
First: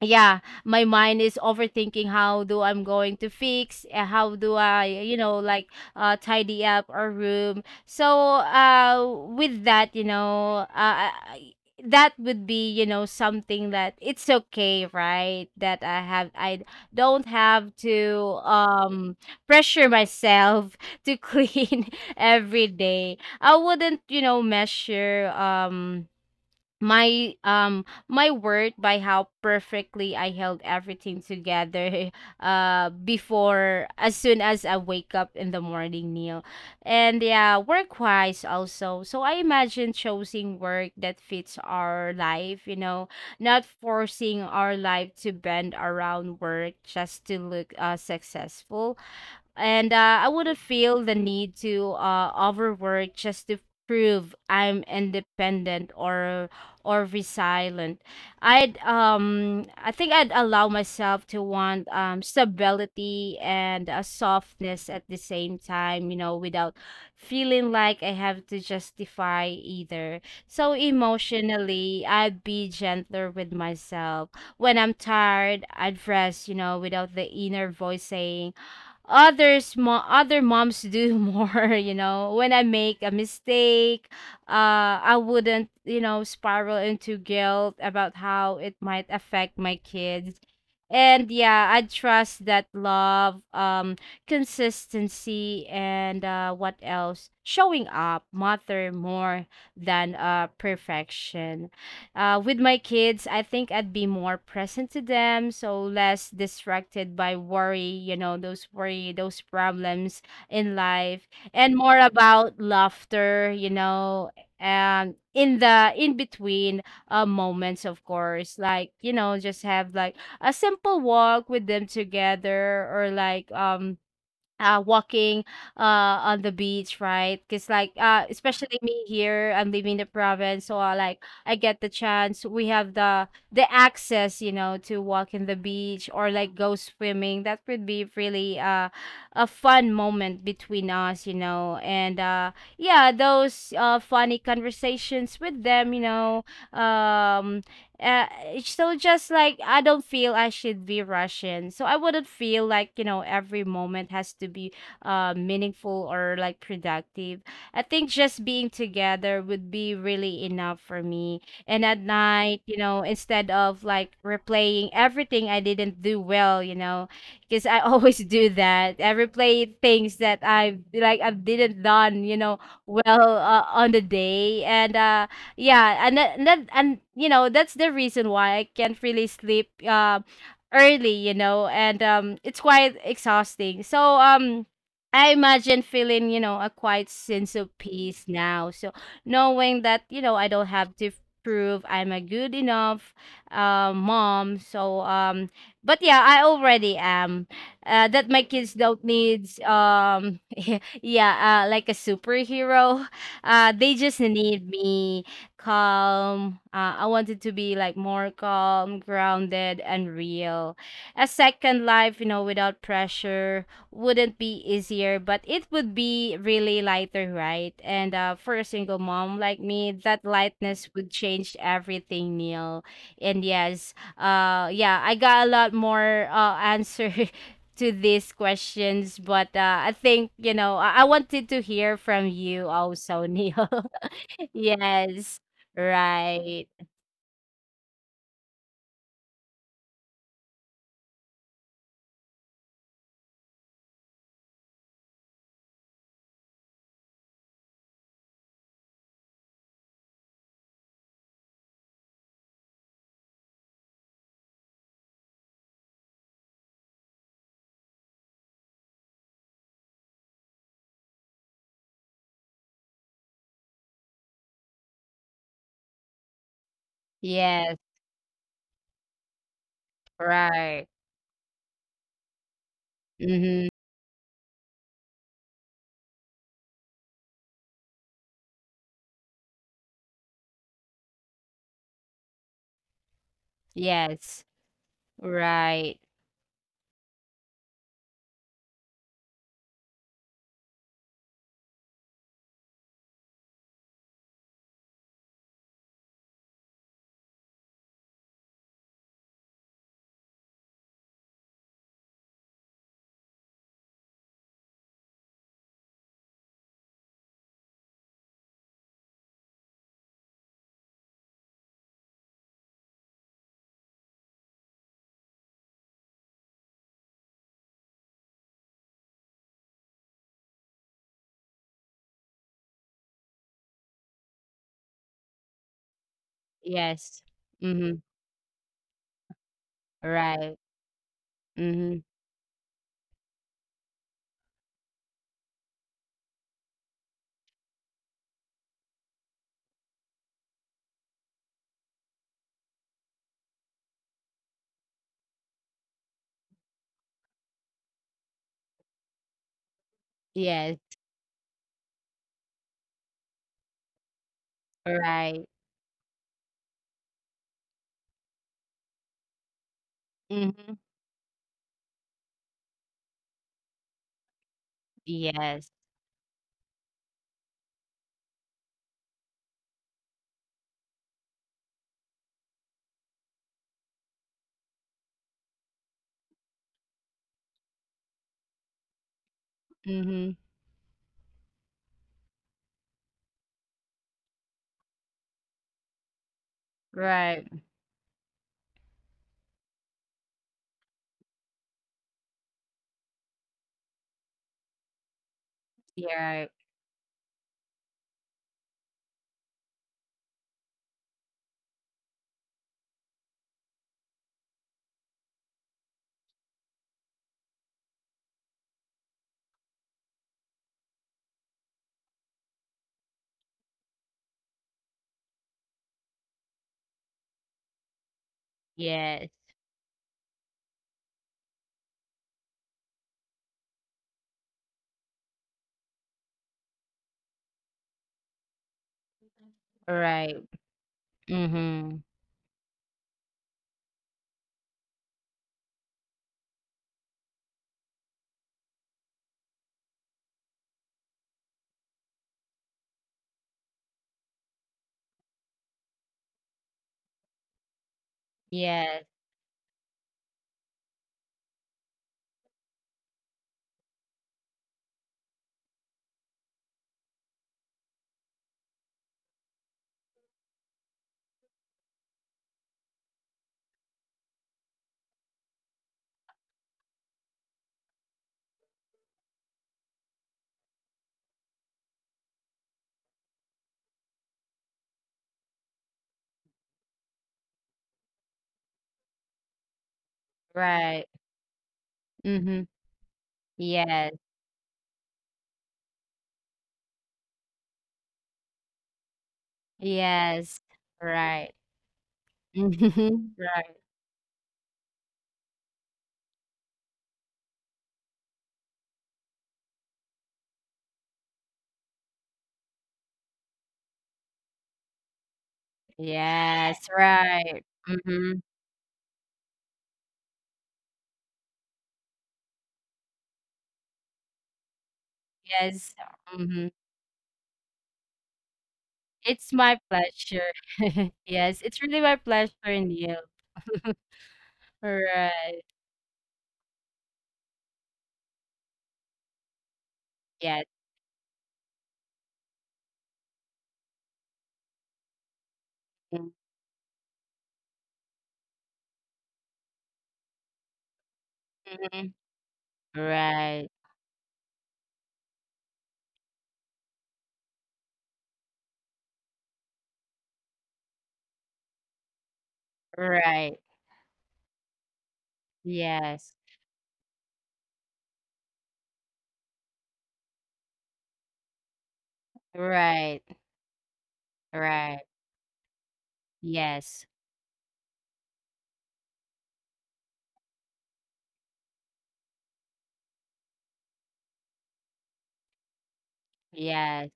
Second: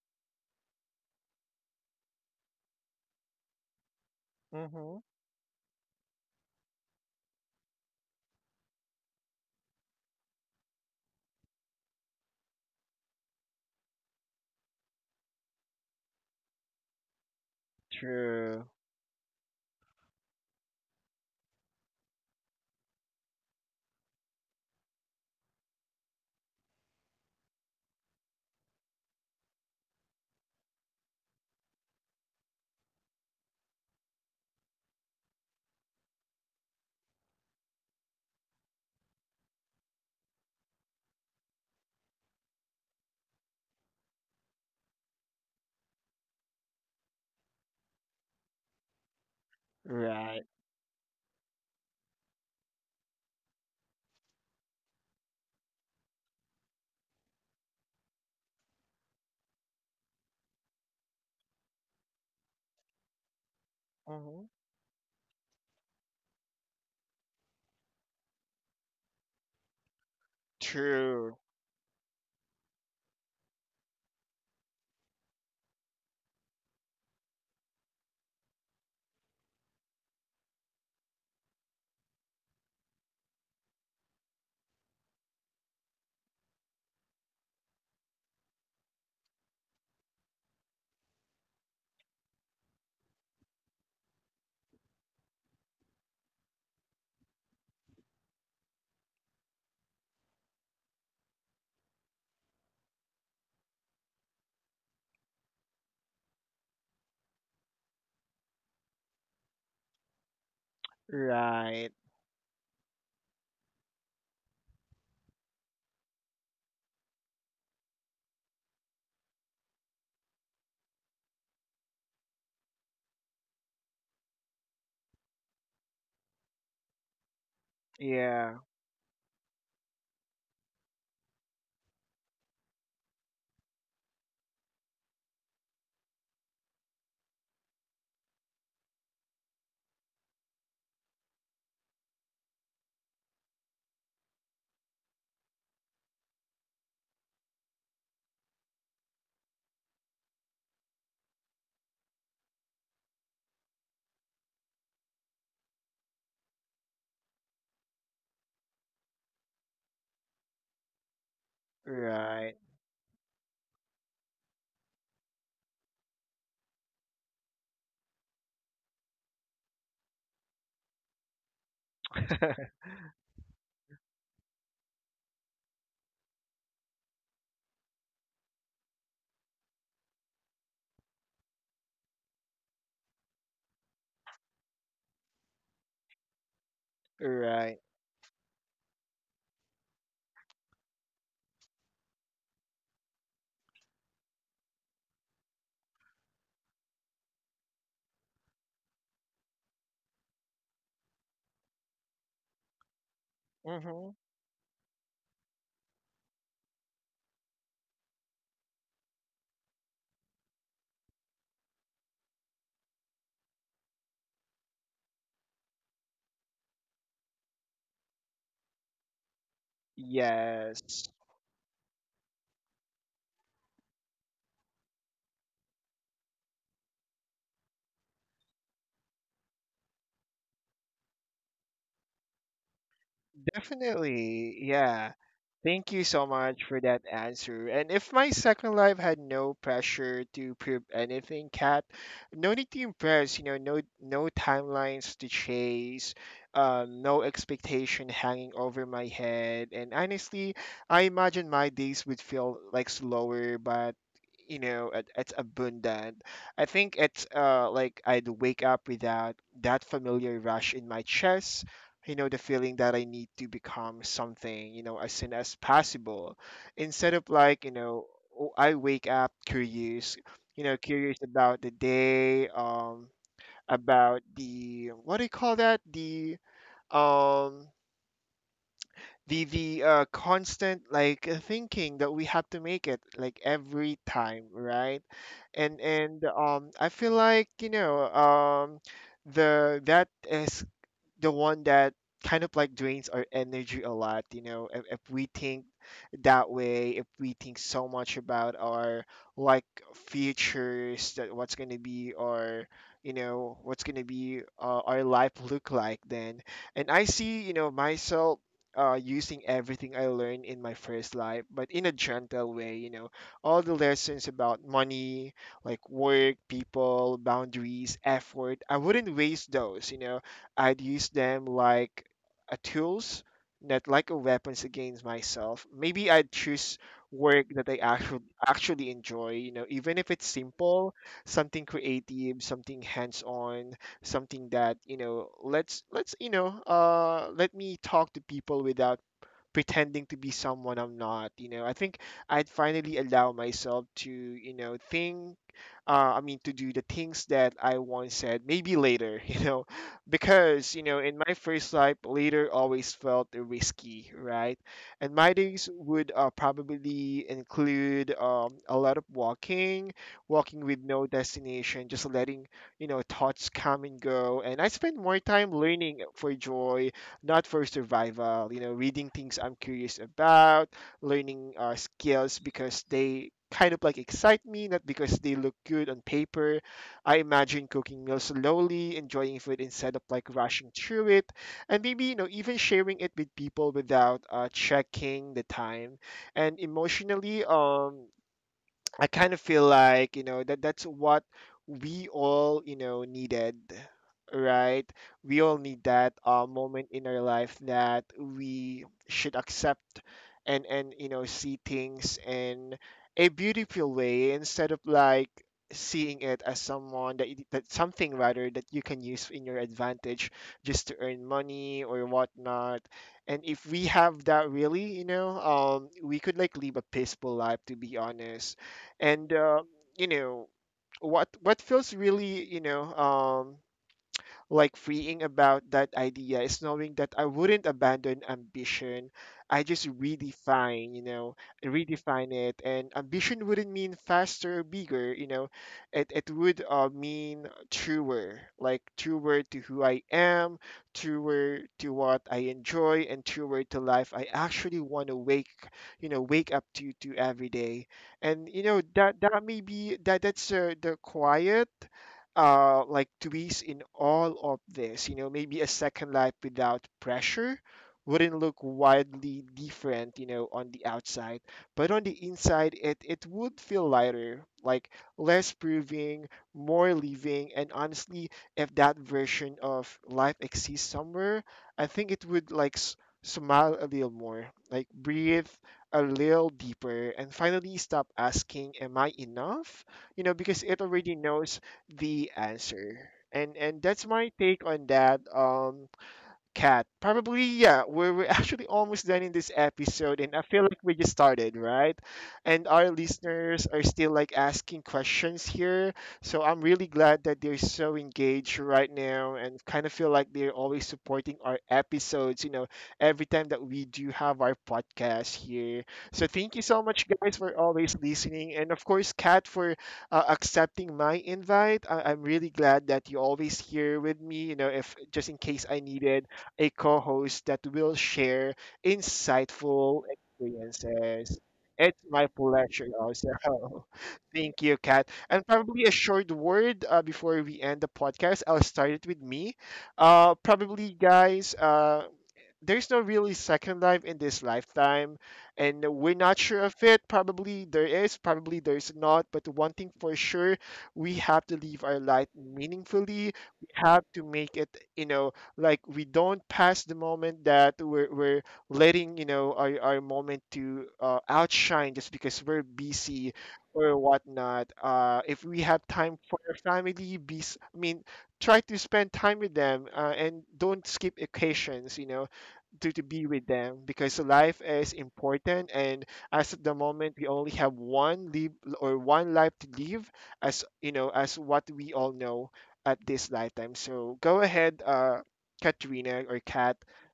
Speaker 2: Yeah, my mind is overthinking how do I'm going to fix, uh, how do I,
Speaker 1: Mm-hmm.
Speaker 2: you know, like uh tidy up our room. So uh with that, you know, uh I- that would be, you know, something that it's okay, right, that I have I don't have to
Speaker 1: True.
Speaker 2: um pressure myself to clean every day. I wouldn't, you know, measure um my um my worth by how perfectly I held everything together uh before, as soon as I wake up in the morning, Neil. And yeah, work wise also. So I imagine choosing work that fits our life, you know, not forcing our life to bend around work just to look uh successful. And uh, I
Speaker 1: Right.
Speaker 2: wouldn't feel the need to uh, overwork just to prove I'm independent or or resilient. I'd um I think I'd allow myself to want um stability and a
Speaker 1: Mm-hmm.
Speaker 2: softness at the same time, you know, without feeling like I have to justify either. So
Speaker 1: True.
Speaker 2: emotionally, I'd be gentler with myself. When I'm tired, I'd rest, you know, without the inner voice saying others mo- other moms do more. You know, when I make a mistake, uh I wouldn't, you know, spiral into guilt about how it might affect my kids. And yeah, I trust that love, um consistency, and uh what else, showing up matter more than uh perfection. Uh, with my kids, I think I'd be more present to them, so less distracted by worry, you know, those worry, those problems in life, and
Speaker 1: Right.
Speaker 2: more about laughter, you know, and in the in between uh, moments, of course, like, you know, just have like a simple walk with them together, or like um uh, walking uh on the beach, right? Because like uh
Speaker 1: Yeah.
Speaker 2: especially me here, I'm living the province, so I like I get the chance. We have the the access, you know, to walk in the beach or like go swimming. That would be really uh a fun moment between us, you know. And uh yeah, those uh funny conversations with them, you know. Um uh so, just like, I don't feel I should be rushing, so I wouldn't feel like, you know, every moment has to be uh meaningful or like productive. I think just being together would be really enough for me. And at
Speaker 1: Right.
Speaker 2: night, you know, instead of like replaying everything I didn't do well, you know, because I always do that, I replay things that I like I didn't done, you know, well, uh, on the day. And uh yeah, and that, and that and you know, that's the reason why I can't really sleep uh, early, you know. And um it's quite exhausting. So um I imagine feeling, you know, a quiet sense of
Speaker 1: Right.
Speaker 2: peace now, so knowing that, you know, I don't have to prove I'm a good enough uh, mom. So um but yeah, I already am, uh, that my kids don't need um yeah, uh, like a superhero. Uh they
Speaker 1: Mm-hmm.
Speaker 2: just need me calm. Uh, I wanted to be like more calm, grounded, and real. A second life, you know, without pressure wouldn't be easier, but it would be really lighter, right? And uh, for a single mom like me, that lightness would
Speaker 1: Yes.
Speaker 2: change everything, Neil. And yes, uh, yeah, I got a lot more uh, answer to these questions. But uh, I think, you know, I-, I wanted to hear from you also, Neil.
Speaker 1: Definitely, yeah.
Speaker 2: Yes,
Speaker 1: Thank you so much
Speaker 2: right.
Speaker 1: for that answer. And if my second life had no pressure to prove anything, Kat, no need to impress, you know, no no timelines to chase, um, no expectation hanging over my head. And honestly, I imagine my days would feel like slower, but you know, it, it's abundant. I think it's uh like I'd wake up without that familiar rush in my chest, you know the feeling that I need to become something, you know as soon as possible, instead of like, you
Speaker 2: Yes,
Speaker 1: know oh, I wake up curious, you know
Speaker 2: right.
Speaker 1: curious about the day, um
Speaker 2: Mhm.
Speaker 1: about the, what do you call that, the, um the the uh, constant, like, uh, thinking that we have to make it like every
Speaker 2: Yes,
Speaker 1: time, right? and
Speaker 2: right.
Speaker 1: and um I feel like, you know um the that is the one that kind of like drains our energy a lot, you know if, if we think that way, if we think so much about our, like, futures, that what's going to be our, you know what's going to be, uh, our life look like then. And I see, you know myself uh, using everything I learned in my first life, but in a gentle way, you know, all the lessons about money, like work, people, boundaries, effort, I wouldn't waste those, you know. I'd use them like a tools, not like a weapons against myself. Maybe I'd choose
Speaker 2: Yes.
Speaker 1: work that I
Speaker 2: Mhm.
Speaker 1: actually actually enjoy, you know, even if it's
Speaker 2: Right.
Speaker 1: simple, something
Speaker 2: Mhm.
Speaker 1: creative, something hands-on, something that, you know, let's let's, you know, uh let me talk to people without pretending to be someone I'm not. You know, I think I'd finally allow myself to, you know, think. Uh, I mean, to do the things that I once said, maybe later. You know, because
Speaker 2: Yes,
Speaker 1: you know, in my first life, later always felt risky, right? And my
Speaker 2: right.
Speaker 1: days would uh, probably include, um, a lot of walking, walking
Speaker 2: Mhm.
Speaker 1: with no destination, just letting, you know thoughts come and go. And I spend more time
Speaker 2: Yes.
Speaker 1: learning for joy, not for survival. You know, reading things I'm curious about, learning uh, skills because they kind of like excite me, not because they look good on paper. I imagine cooking meals slowly, enjoying food instead of like
Speaker 2: Mhm.
Speaker 1: rushing through it, and maybe, you know even sharing it with people without uh, checking the time. And emotionally,
Speaker 2: Right.
Speaker 1: um, I kind of feel like, you know, that that's what we all, you know, needed, right? We all need that
Speaker 2: Yeah.
Speaker 1: uh, moment in our life that we should accept, and and you know see things in a beautiful way, instead of like seeing it as someone that, you- that something rather, that you can use in your advantage, just to earn money or whatnot. And if we have that, really, you know um we could like live a peaceful life, to be honest.
Speaker 2: Yes.
Speaker 1: And uh, you know what what feels really, you know um, like, freeing about that idea is knowing that I wouldn't abandon ambition. I just
Speaker 2: Right.
Speaker 1: redefine, you know,
Speaker 2: Mhm.
Speaker 1: redefine it. And ambition wouldn't mean faster or bigger, you know, it, it would uh, mean truer, like truer to who I am, truer to what I enjoy, and truer to life I actually want to wake, you know, wake up to to every day. And you know
Speaker 2: Yes.
Speaker 1: that that may be that that's uh, the quiet, uh, like, twist in all of this. You know, maybe a second life without pressure wouldn't look wildly different, you know, on the outside. But on the inside, it, it would feel lighter, like less proving, more living. And honestly, if that version of life exists somewhere, I think it would like s- smile a little more, like breathe a little deeper, and finally stop asking, am I enough? You know, because it
Speaker 2: Right.
Speaker 1: already knows the
Speaker 2: Mhm.
Speaker 1: answer. And and that's
Speaker 2: Yes.
Speaker 1: my take on that. Um, Cat, probably, yeah. We're, we're actually almost done in this episode, and I
Speaker 2: Yes.
Speaker 1: feel like we just
Speaker 2: Right.
Speaker 1: started, right? And our
Speaker 2: Mhm.
Speaker 1: listeners
Speaker 2: Right.
Speaker 1: are still like asking questions here, so I'm really glad that they're so engaged right now, and kind of feel like they're always supporting our episodes. You know, every time that we do have our podcast here. So thank you so
Speaker 2: Yes.
Speaker 1: much, guys, for
Speaker 2: Right.
Speaker 1: always
Speaker 2: Mhm.
Speaker 1: listening, and of course, Kat for uh, accepting my invite. I- I'm really glad that you are always here with me. You know, if just in case I
Speaker 2: Yes.
Speaker 1: needed
Speaker 2: Mhm.
Speaker 1: a co host that will share
Speaker 2: It's my
Speaker 1: insightful
Speaker 2: pleasure.
Speaker 1: experiences.
Speaker 2: Yes, it's
Speaker 1: It's
Speaker 2: really my
Speaker 1: my
Speaker 2: pleasure,
Speaker 1: pleasure
Speaker 2: Neil.
Speaker 1: also. Thank you, Kat. And
Speaker 2: Right.
Speaker 1: probably a short word uh, before we end the podcast. I'll start it with me. Uh,
Speaker 2: Yes.
Speaker 1: probably, guys, uh, there's no really second life in this lifetime, and we're not sure of it. Probably there is, probably there's not. But one thing for sure, we have to live our
Speaker 2: Mhm.
Speaker 1: life meaningfully.
Speaker 2: Right.
Speaker 1: We have to make it, you know, like we don't pass the moment that we're, we're letting, you know, our, our moment to uh, outshine, just because we're busy
Speaker 2: Right.
Speaker 1: or whatnot. Uh, if we have time
Speaker 2: Yes.
Speaker 1: for our family, be, s- I mean, try to spend time with them, uh, and don't skip occasions, you know to, to
Speaker 2: Right.
Speaker 1: be with them, because life is
Speaker 2: Right.
Speaker 1: important. And as at the
Speaker 2: Yes.
Speaker 1: moment we only have one live or one life to live, as, you know as what we all know at this lifetime. So go ahead, uh Katrina, or Kat.
Speaker 2: Yes.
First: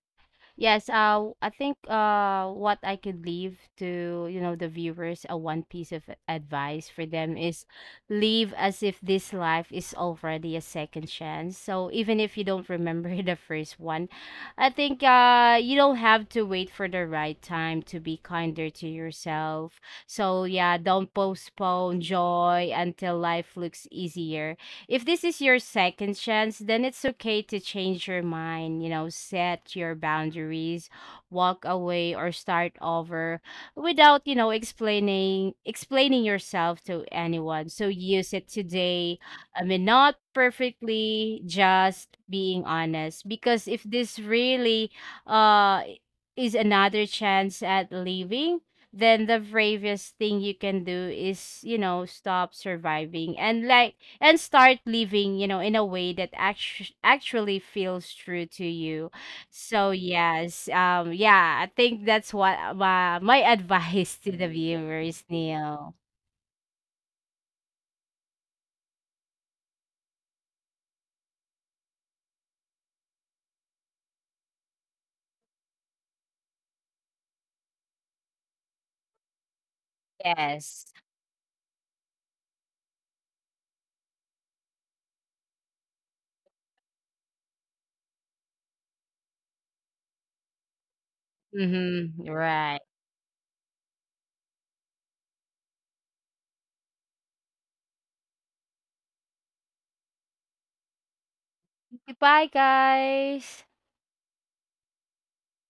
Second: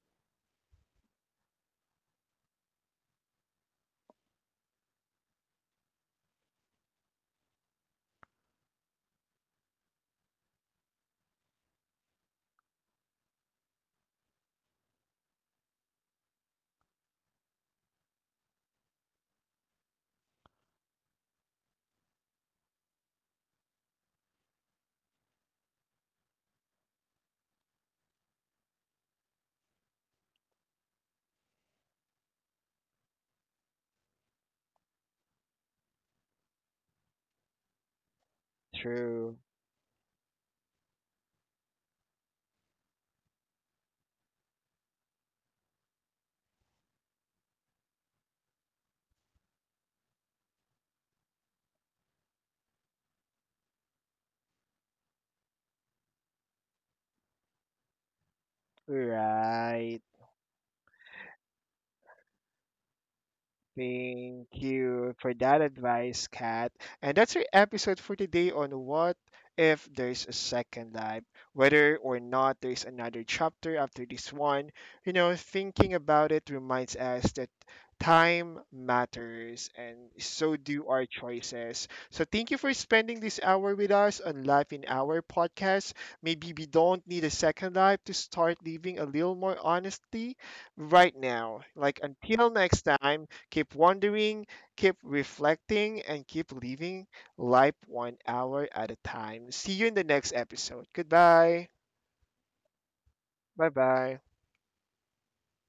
Speaker 2: Yes, uh, I think, uh, what I could leave to, you know, the viewers, a one piece of advice for them is, live as if this life is already a second chance. So even if you don't remember the first one, I think, uh, you don't have to wait for the right time to be kinder to yourself. So yeah, don't postpone joy until life looks easier. If this is your second chance, then it's okay to change your mind, you know, set your boundaries, walk away, or start over without, you know, explaining explaining yourself to anyone. So use it today.
Speaker 1: True.
Speaker 2: I mean, not perfectly, just being honest, because if this really uh is another chance at leaving, then the bravest thing you can do is, you know, stop surviving. And like and start living, you know, in a way that actu- actually feels true to you. So
Speaker 1: Right.
Speaker 2: yes, um, yeah, I think that's what my my advice to
Speaker 1: Thank
Speaker 2: the
Speaker 1: you
Speaker 2: viewers,
Speaker 1: for that
Speaker 2: Neil.
Speaker 1: advice, Kat. And that's our episode for today on what if there's a second life. Whether or not there's another chapter after this one, you know, thinking about it reminds us that time matters, and so do
Speaker 2: Yes.
Speaker 1: our choices. So thank you for spending this hour with us on Life in Our podcast. Maybe we don't need a second life to start living a little more honestly right now. Like,
Speaker 2: Mm-hmm.
Speaker 1: until
Speaker 2: Right.
Speaker 1: next time. Keep wondering, keep reflecting, and keep living life one hour at a time. See you in the next episode. Goodbye.
Speaker 2: Goodbye, guys.
Speaker 1: Bye bye.